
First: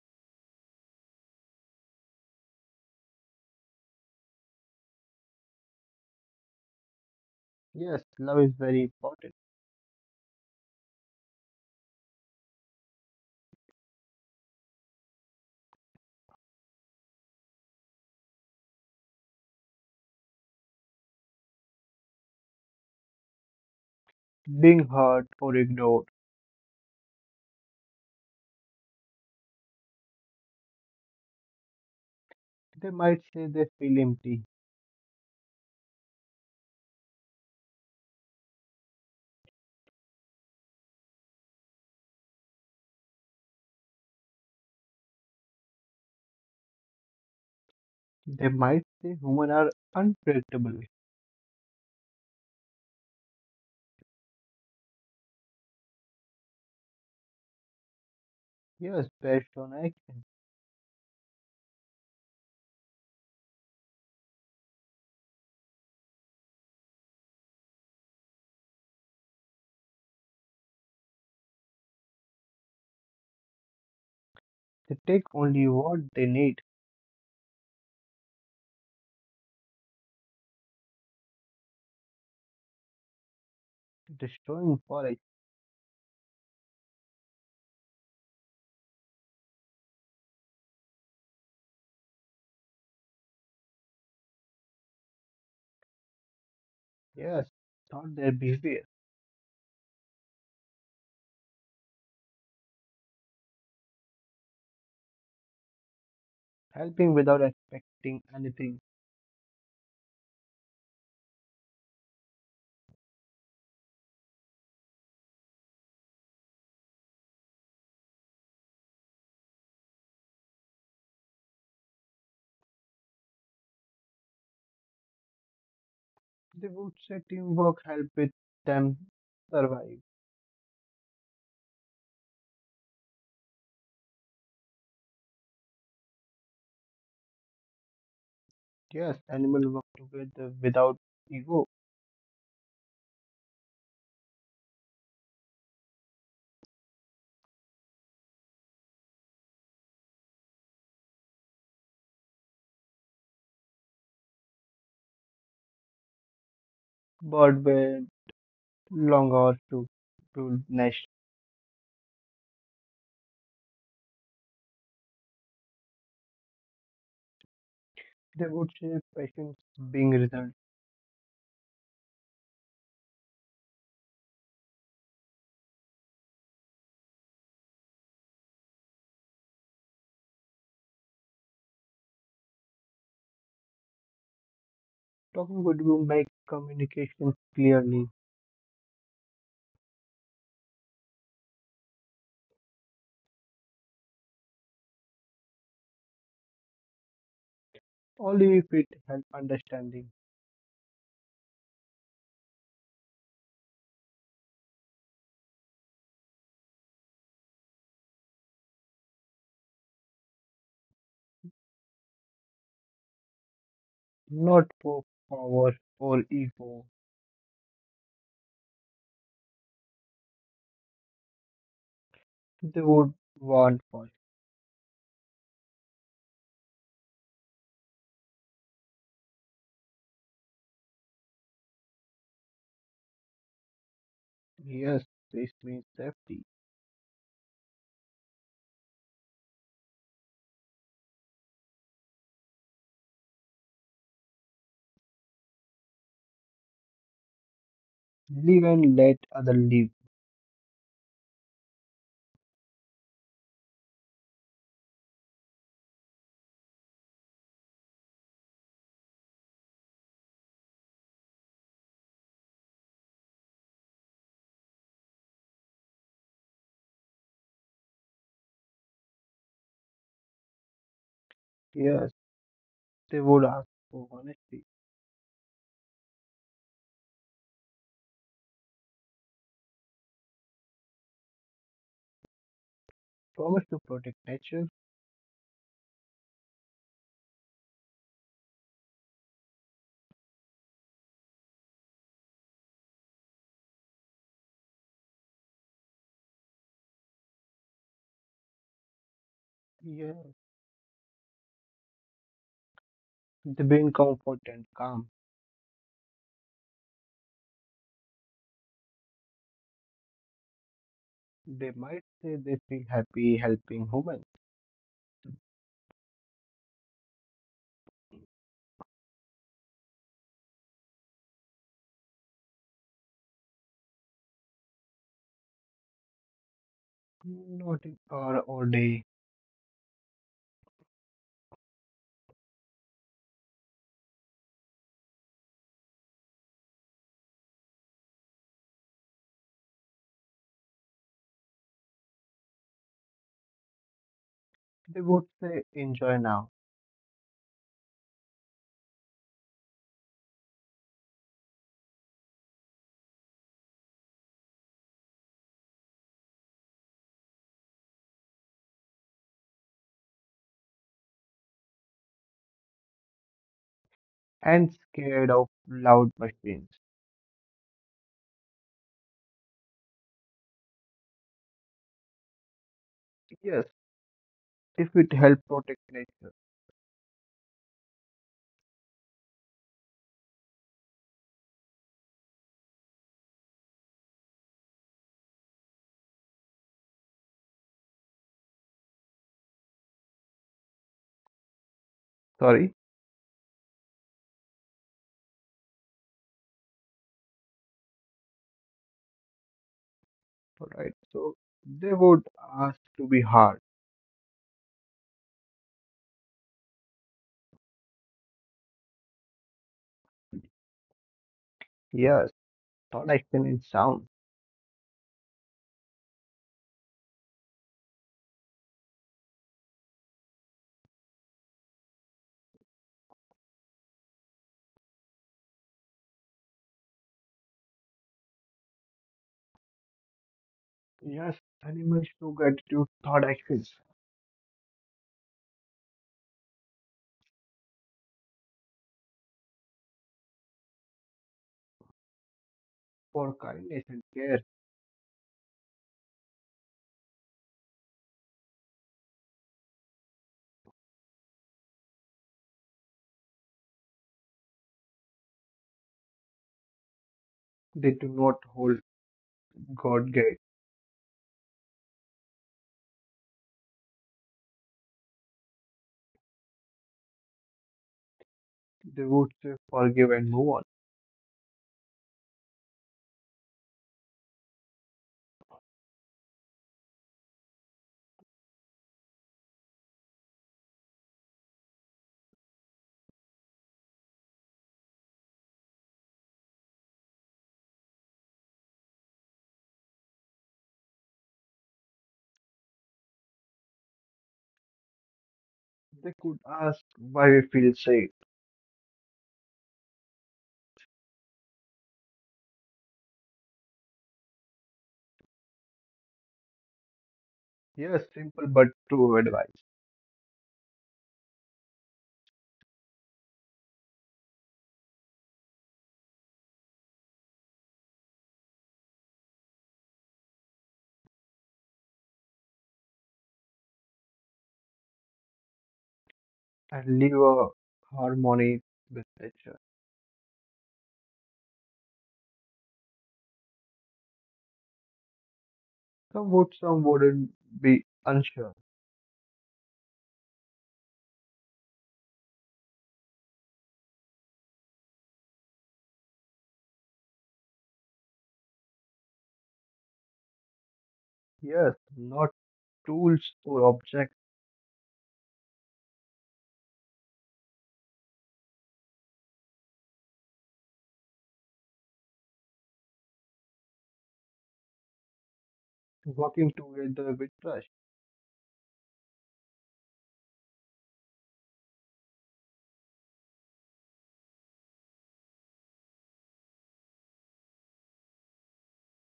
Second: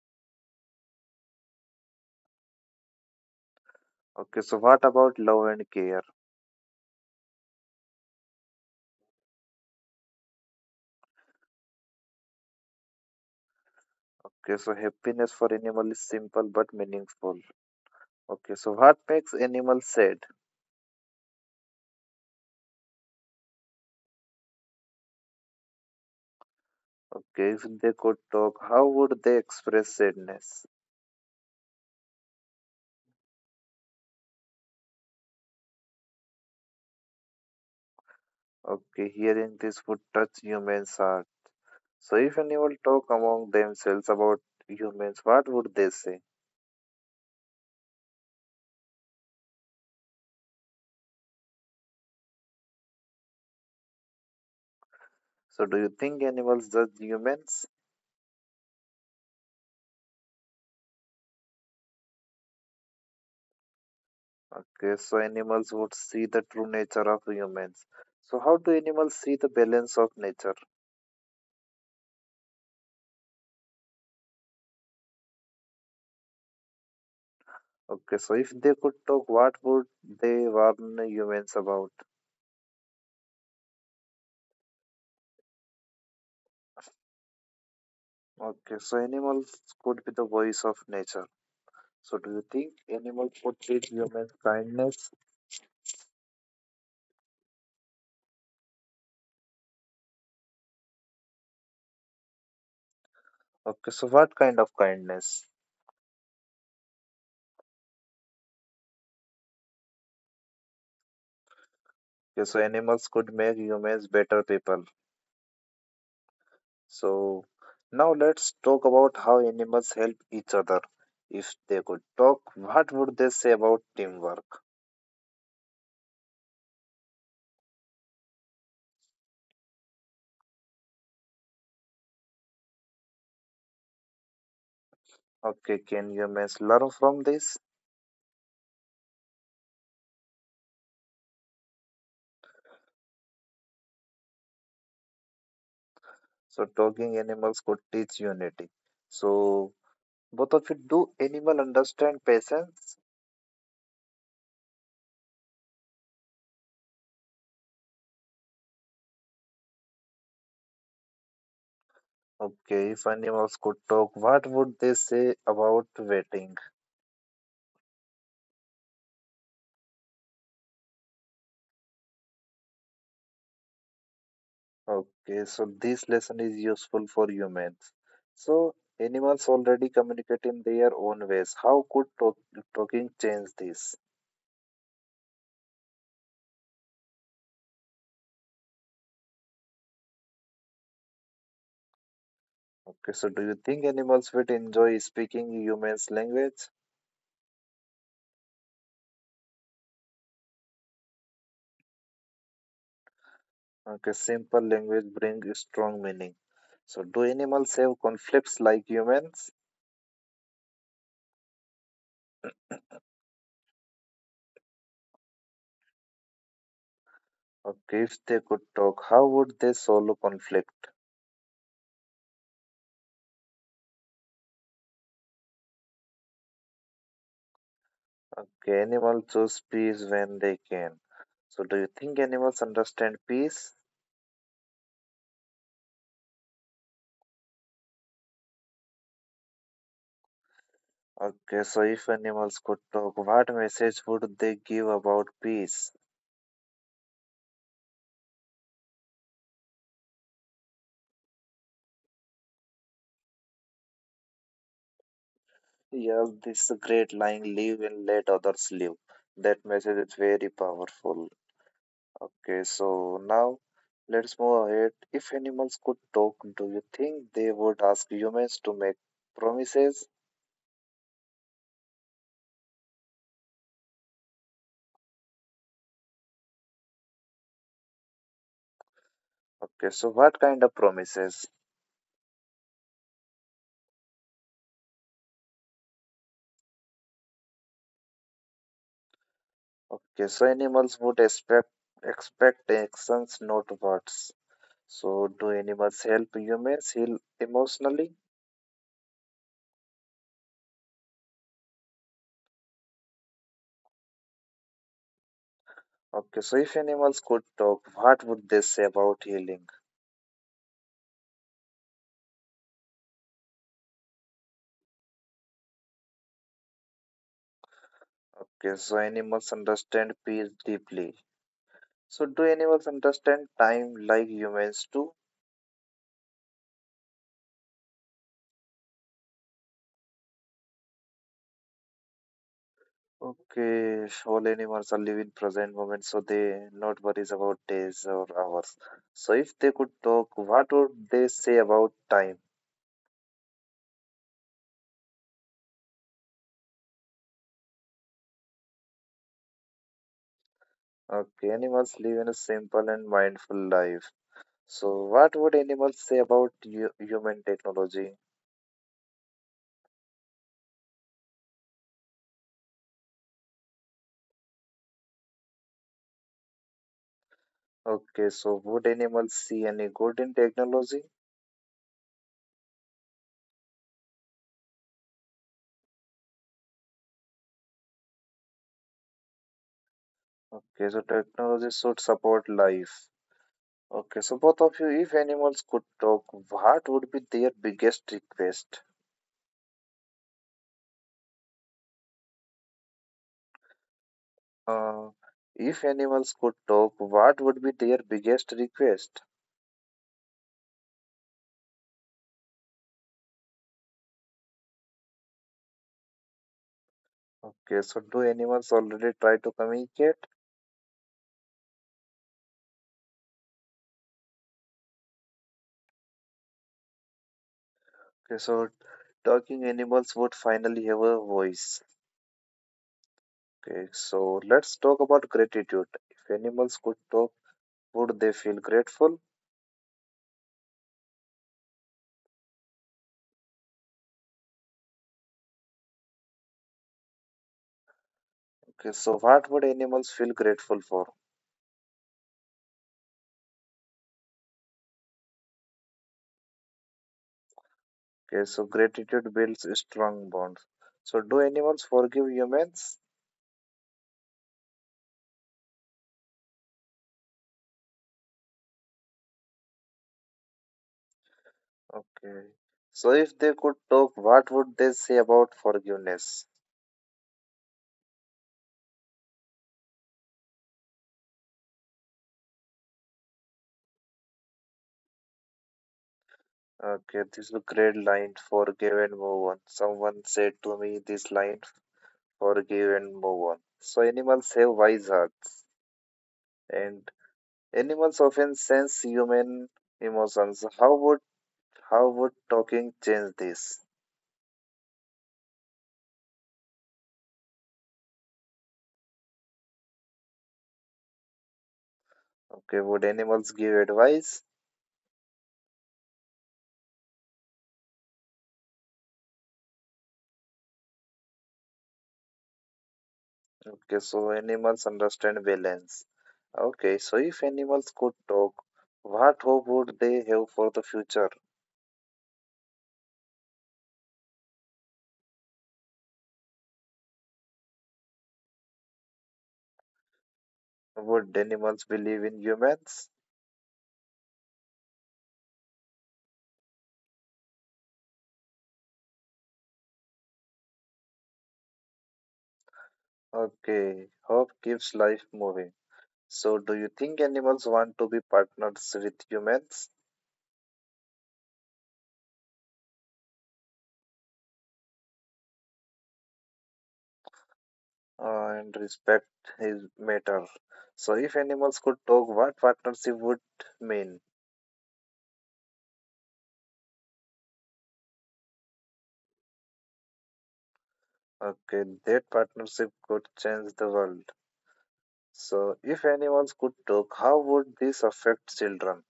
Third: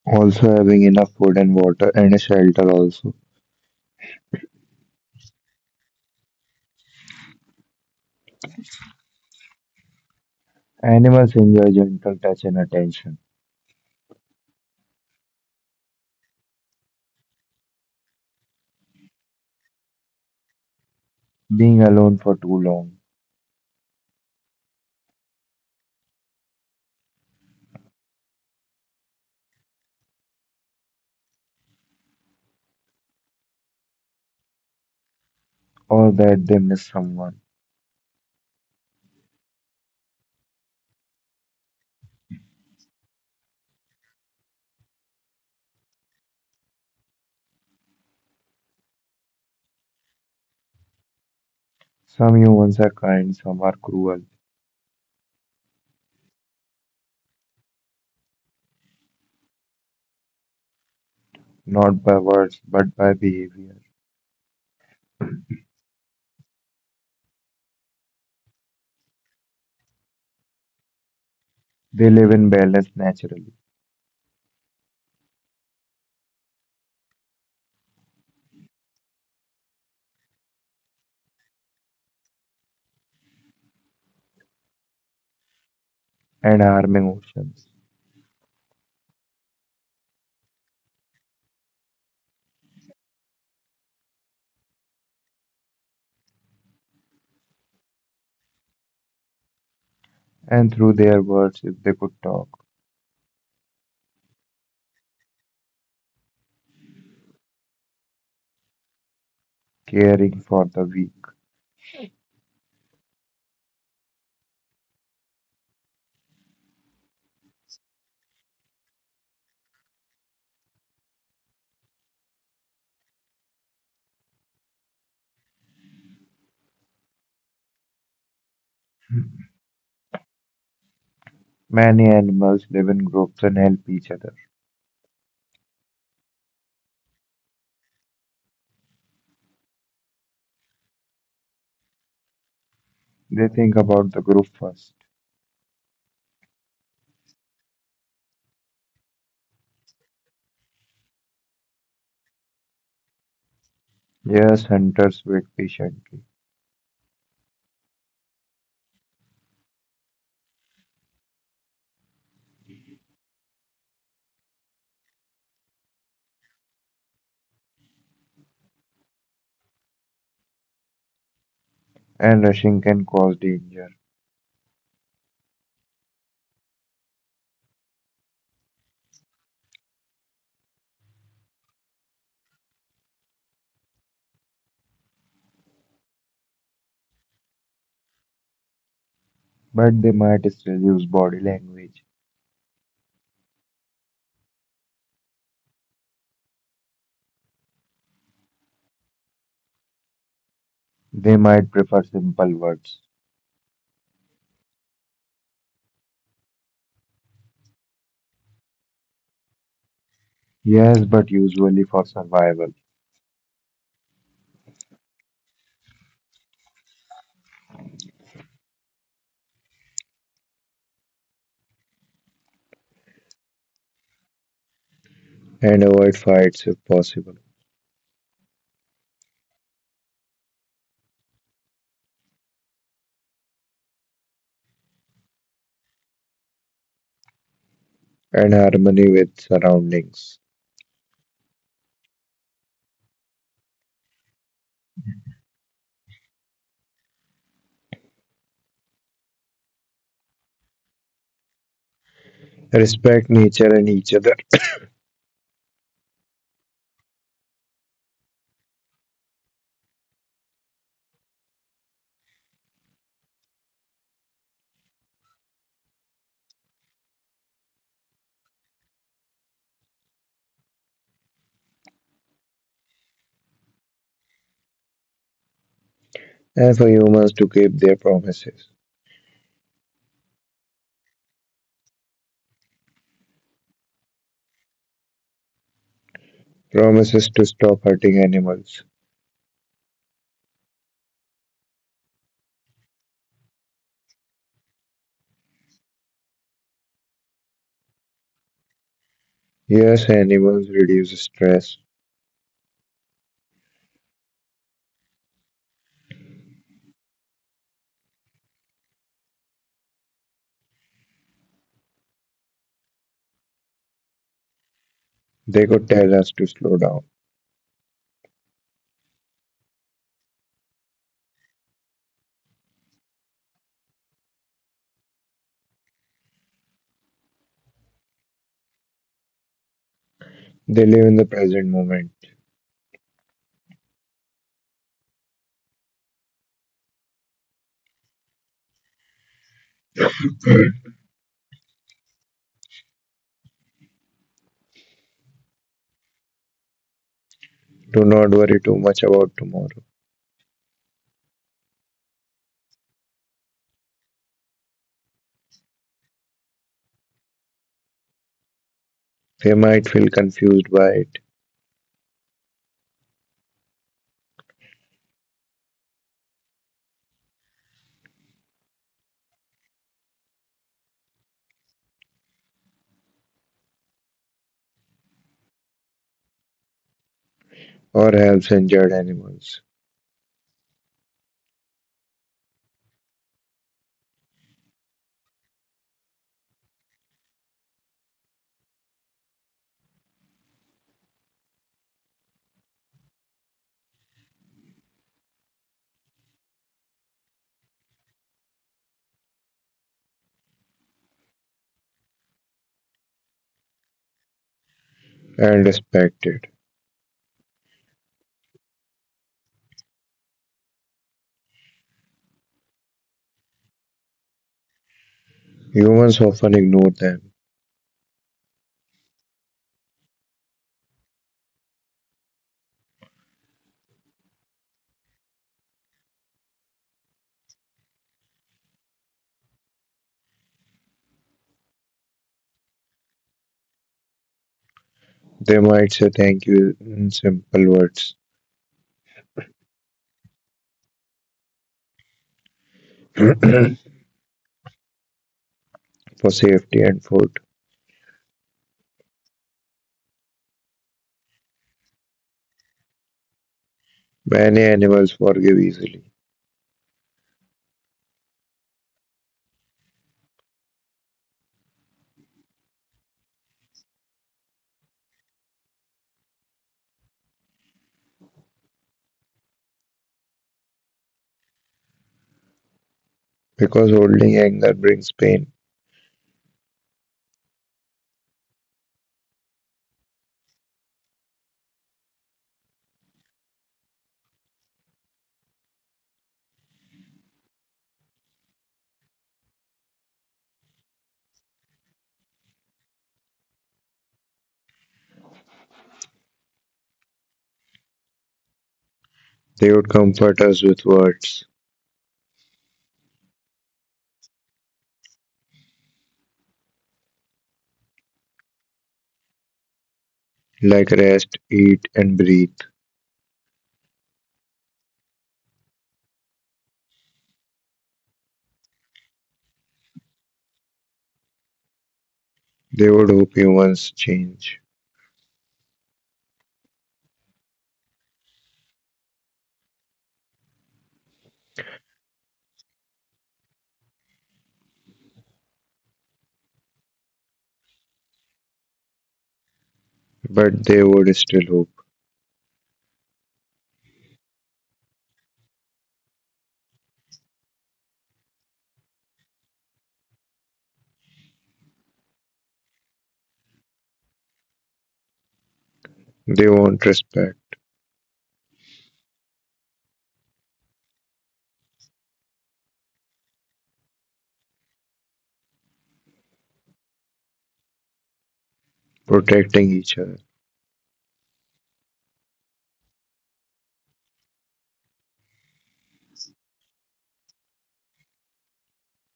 Speaker 3: Also, having enough food and water and a shelter also
Speaker 1: Okay, so what about love and care?
Speaker 2: Yes, love is very important.
Speaker 3: animals enjoy gentle touch and attention.
Speaker 1: Okay, so happiness for animal is simple but meaningful. Okay, so what makes animals sad?
Speaker 3: Being alone for too long,
Speaker 2: Being hurt or ignored.
Speaker 1: Okay, if they could talk, how would they express sadness?
Speaker 2: They might say they feel empty.
Speaker 3: or that they miss someone.
Speaker 1: Okay, hearing this would touch humans' heart. So, if animals talk among themselves about humans, what would they say?
Speaker 2: They might say humans are unpredictable.
Speaker 3: Some humans are kind, some are cruel,
Speaker 1: So, do you think animals judge humans?
Speaker 2: Yes, based on action.
Speaker 3: not by words but by behavior.
Speaker 1: Okay, so animals would see the true nature of humans. So, how do animals see the balance of nature?
Speaker 3: They live in balance naturally
Speaker 2: They take only what they need,
Speaker 1: Okay, so if they could talk, what would they warn humans about?
Speaker 2: destroying forest.
Speaker 3: and harming oceans.
Speaker 1: Okay, so animals could be the voice of nature. So, do you think animals portray humans' kindness?
Speaker 2: Yes, not their behavior.
Speaker 3: And through their words, if they could talk,
Speaker 1: Okay, so what kind of kindness?
Speaker 2: Helping without expecting anything.
Speaker 3: caring for the weak.
Speaker 1: Okay, so animals could make humans better people. So, now let's talk about how animals help each other. If they could talk, what would they say about teamwork?
Speaker 2: They would say teamwork help with them survive.
Speaker 3: Many animals live in groups and help each other.
Speaker 1: Okay, can humans learn from this?
Speaker 2: Yes, animals work together without ego,
Speaker 3: They think about the group first.
Speaker 1: So, talking animals could teach unity. So, both of you, do animal understand patience?
Speaker 3: Yes, hunters wait patiently,
Speaker 2: but with long hours to nest.
Speaker 1: Okay, if animals could talk, what would they say about waiting?
Speaker 2: They would say patience being result.
Speaker 3: and rushing can cause danger.
Speaker 1: Okay, so this lesson is useful for humans. So animals already communicate in their own ways. How could talking change this?
Speaker 2: Talking would you make communication clearly,
Speaker 3: But they might still use body language.
Speaker 1: Okay, so do you think animals would enjoy speaking humans' language?
Speaker 2: only if it help understanding,
Speaker 3: They might prefer simple words.
Speaker 1: Okay, simple language brings strong meaning. So do animals have conflicts like humans?
Speaker 3: Yes, but usually for survival.
Speaker 2: not for power or ego.
Speaker 1: Okay, if they could talk, how would they solve conflict?
Speaker 2: They would want first.
Speaker 3: And avoid fights if possible.
Speaker 1: Okay, animals choose peace when they can. So do you think animals understand peace?
Speaker 2: Yes, this means safety.
Speaker 3: And harmony with surroundings.
Speaker 1: Okay, so if animals could talk, what message would they give about peace?
Speaker 2: Live and let other live.
Speaker 3: Respect nature and each other.
Speaker 1: Yes, this great line: live and let others live. That message is very powerful. Okay, so now let's move ahead. If animals could talk, do you think they would ask humans to make promises?
Speaker 2: Yes. They would ask for honesty,
Speaker 3: And for humans to keep their promises.
Speaker 1: Okay, so what kind of promises?
Speaker 2: promise to protect nature,
Speaker 3: Promises to stop hurting animals.
Speaker 1: Okay, so animals would expect actions, not words. So do animals help humans heal emotionally?
Speaker 3: Yes,
Speaker 2: yeah,
Speaker 3: animals reduce stress.
Speaker 2: they bring comfort and calm.
Speaker 1: Okay, so if animals could talk, what would they say about healing?
Speaker 2: They might say they feel happy helping humans,
Speaker 3: They could tell us to slow down.
Speaker 1: Okay, so animals understand peace deeply. So do animals understand time like humans do?
Speaker 2: not in- or all day.
Speaker 3: They live in the present moment.
Speaker 1: Okay, all animals are living present moment, so they not worries about days or hours. So if they could talk, what would they say about time?
Speaker 2: They would say enjoy now
Speaker 3: Do not worry too much about tomorrow.
Speaker 1: Okay, animals live in a simple and mindful life. So what would animals say about human technology?
Speaker 3: They might feel confused by it,
Speaker 2: and scared of loud machines.
Speaker 1: Okay, so would animals see any good in technology?
Speaker 2: Yes, if it help protect nature.
Speaker 3: or helps injured animals
Speaker 1: Okay, so technology should support life. Okay, so both of you, if animals could talk, what would be their biggest request?
Speaker 2: Sorry,
Speaker 1: Uh, if animals could talk, what would be their biggest request?
Speaker 2: alright. So they would ask to be heard.
Speaker 3: and respected.
Speaker 1: Okay, so do animals already try to communicate?
Speaker 2: Yes, thought action and sound.
Speaker 3: Humans often ignore them.
Speaker 1: Okay, so talking animals would finally have a voice. Okay, so let's talk about gratitude. If animals could talk, would they feel grateful?
Speaker 2: Yes, animals show gratitude, thought actions
Speaker 3: They might say thank you in simple words.
Speaker 1: Okay, so what would animals feel grateful for?
Speaker 2: for
Speaker 3: For
Speaker 2: kindness and care.
Speaker 3: safety and food.
Speaker 1: Okay, so gratitude builds strong bonds. So, do animals forgive humans?
Speaker 3: Many animals forgive easily
Speaker 2: They do not hold God gave,
Speaker 1: Okay. So, if they could talk, what would they say about forgiveness?
Speaker 2: they would say, forgive and move on.
Speaker 3: because holding anger brings pain.
Speaker 1: Okay, this is a great line. Forgive and move on. Someone said to me this line, forgive and move on. So, animals have wise hearts, and animals often sense human emotions. How would talking change this?
Speaker 2: They could ask why we feel safe.
Speaker 3: They would comfort us with words
Speaker 1: Okay, would animals give advice?
Speaker 2: Yes, simple but true advice.
Speaker 3: like rest, eat, and breathe.
Speaker 1: Okay, so animals understand balance. Okay, so if animals could talk, what hope would they have for the future?
Speaker 3: They would hope humans change,
Speaker 2: And live a harmony with nature.
Speaker 1: Would animals believe in humans?
Speaker 2: Some would, some wouldn't be unsure.
Speaker 3: but they would still hope.
Speaker 1: Okay, hope keeps life moving. So, do you think animals want to be partners with humans?
Speaker 2: Yes, not tools or objects.
Speaker 3: They want respect,
Speaker 1: And respect is matter. So, if animals could talk, what partnership would mean?
Speaker 2: Working together with trust.
Speaker 3: protecting each other.
Speaker 1: Okay, that partnership could change the world. So, if animals could talk, how would this affect children?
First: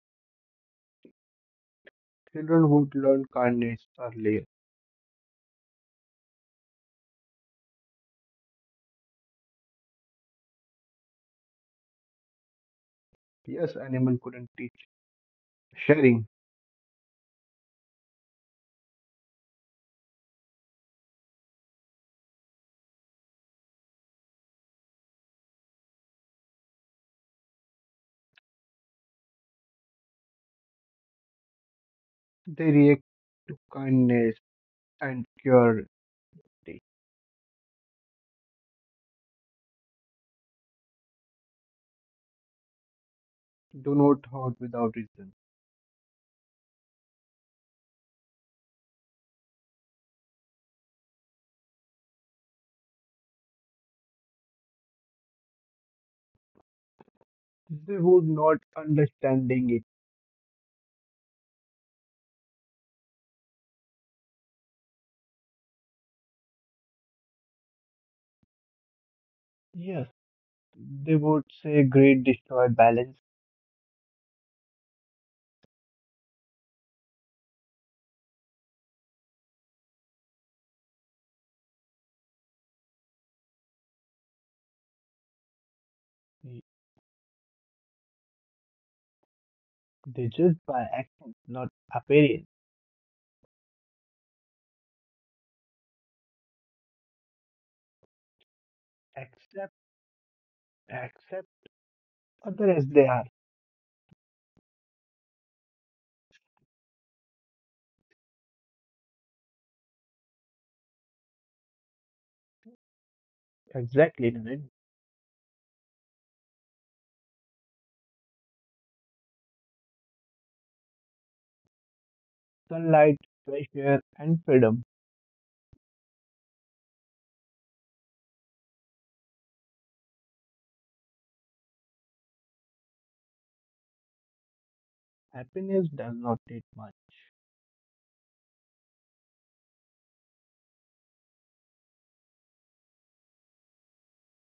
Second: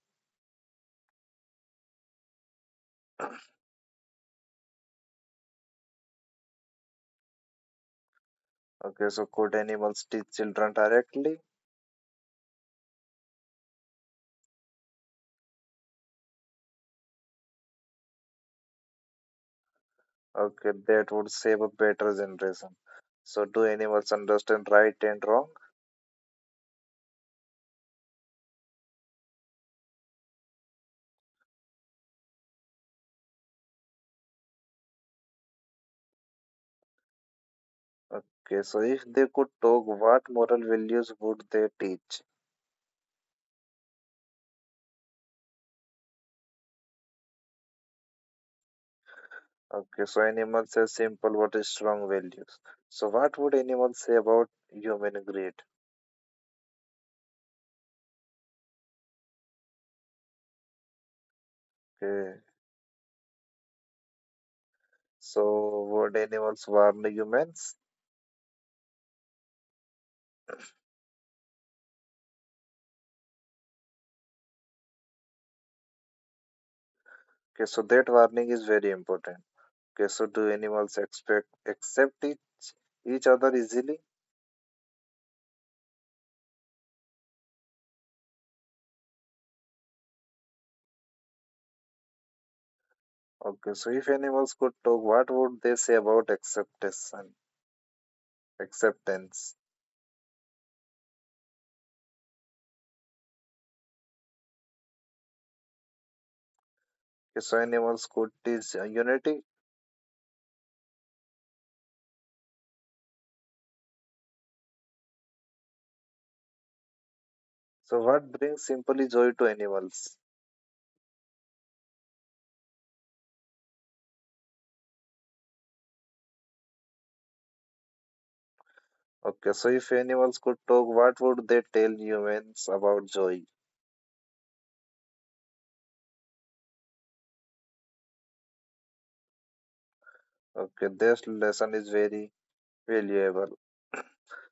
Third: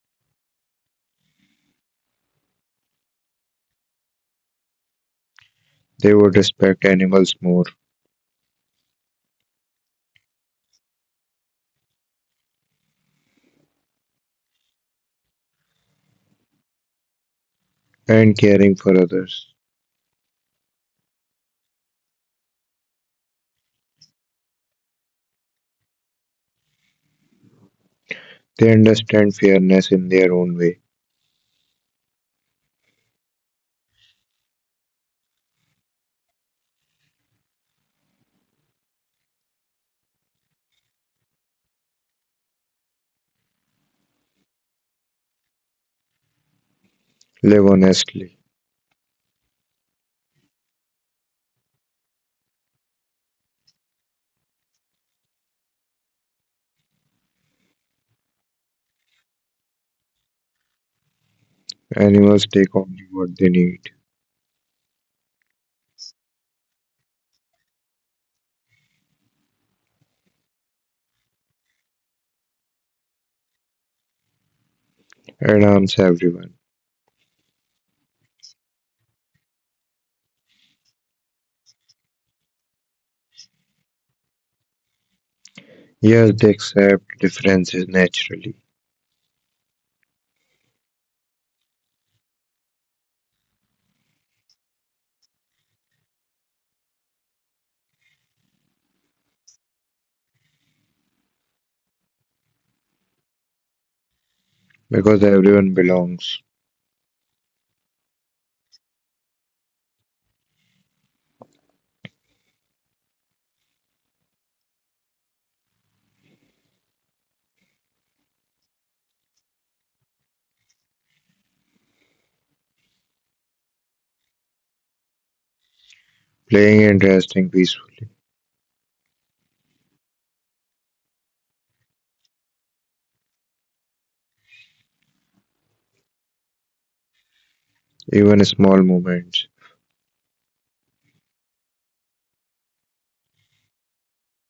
Speaker 2: Children would learn kindness earlier.
Speaker 3: They would respect animals more
Speaker 1: Okay, so could animals teach children directly?
Speaker 2: Yes, animal couldn't teach. Sharing.
Speaker 3: and caring for others.
Speaker 1: Okay, that would save a better generation. So, do animals understand right and wrong?
Speaker 3: They understand fairness in their own way,
Speaker 2: They react to kindness and curiosity.
Speaker 1: Okay, so if they could talk, what moral values would they teach?
Speaker 2: Do not hurt without reason.
Speaker 3: live honestly.
Speaker 1: Okay, so animals have simple What is strong values. So, what would animals say about human greed?
Speaker 2: They would not understanding it.
Speaker 1: Okay,
Speaker 3: Animals take only what they need
Speaker 1: so would animals warn humans?
Speaker 2: Yes, they would say great destroy balance.
Speaker 3: and harms everyone.
Speaker 1: Okay, so that warning is very important. Okay, so do animals expect accept each other easily?
Speaker 3: Yes, they accept differences naturally
Speaker 2: They judge by action, not appearance.
Speaker 1: Okay, so if animals could talk, what would they say about acceptance? acceptance.
Speaker 2: Accept, accept others as they are.
Speaker 3: because everyone belongs,
Speaker 1: Okay, so animals could teach unity.
Speaker 2: Exactly, Naren.
Speaker 1: So what brings simply joy to animals?
Speaker 2: Sunlight, fresh air, and freedom.
Speaker 3: playing and resting peacefully,
Speaker 1: Okay, so if animals could talk, what would they tell humans about joy?
Speaker 2: Happiness does not need much.
Speaker 3: even small moments,
Speaker 1: Okay, this lesson is very valuable.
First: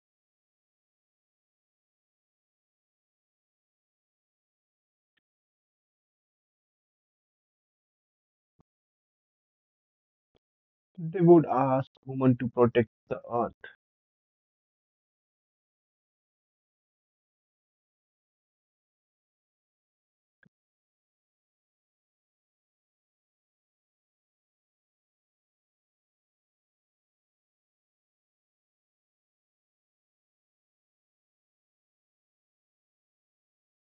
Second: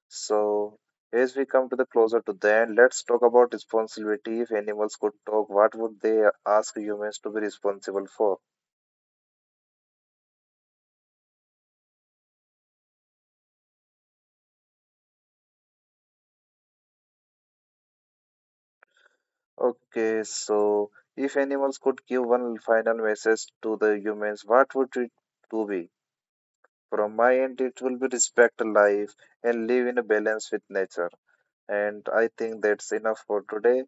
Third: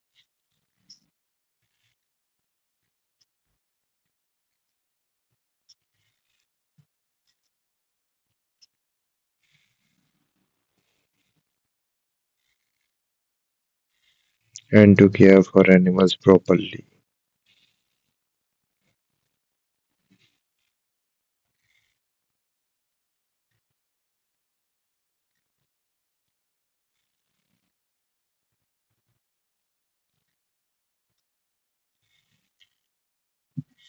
Speaker 1: So as we come to the closer to the end, let's talk about responsibility. If animals could talk, what would they ask humans to be responsible for?
Speaker 2: They would ask human to protect the earth.
Speaker 3: and to care for animals properly.
Speaker 1: Okay, so if animals could give one final message to the humans, what would it to be? From my end, it will be respect life and live in a balance with nature. And I think that's enough for today.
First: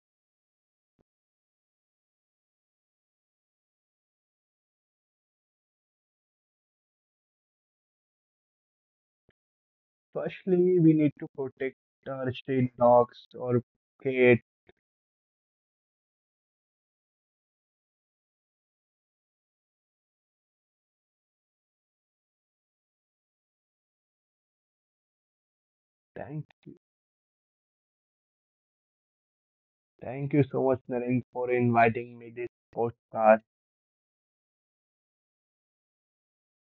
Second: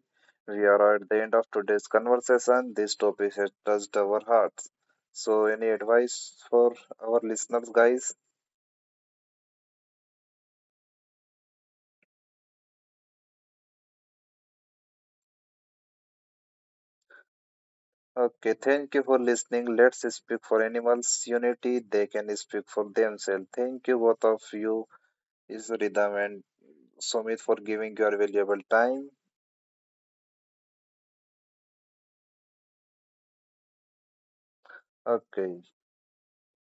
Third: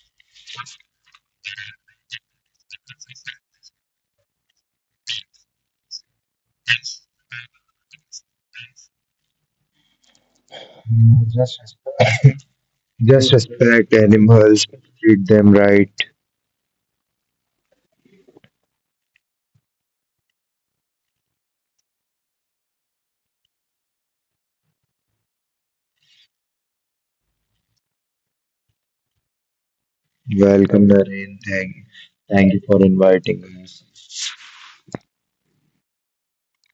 Speaker 1: We are at the end of today's conversation. This topic has touched our hearts. So, any advice for our listeners, guys?
Speaker 2: Firstly, we need to
Speaker 3: Just
Speaker 2: protect
Speaker 3: respect.
Speaker 2: our street dogs
Speaker 3: Just
Speaker 2: or
Speaker 3: respect
Speaker 2: cats.
Speaker 3: animals, treat them right,
Speaker 1: Okay, thank you for listening. Let's speak for animals' unity. They can speak for themselves. Thank you, both of you, is Ridham and
Speaker 2: Thank,
Speaker 1: Sumit, for giving your valuable time.
Speaker 2: thank you so much,
Speaker 3: welcome
Speaker 2: Naren,
Speaker 3: Naren.
Speaker 2: for inviting me this
Speaker 3: Thank you for inviting
Speaker 2: podcast.
Speaker 3: us.
Speaker 1: Okay.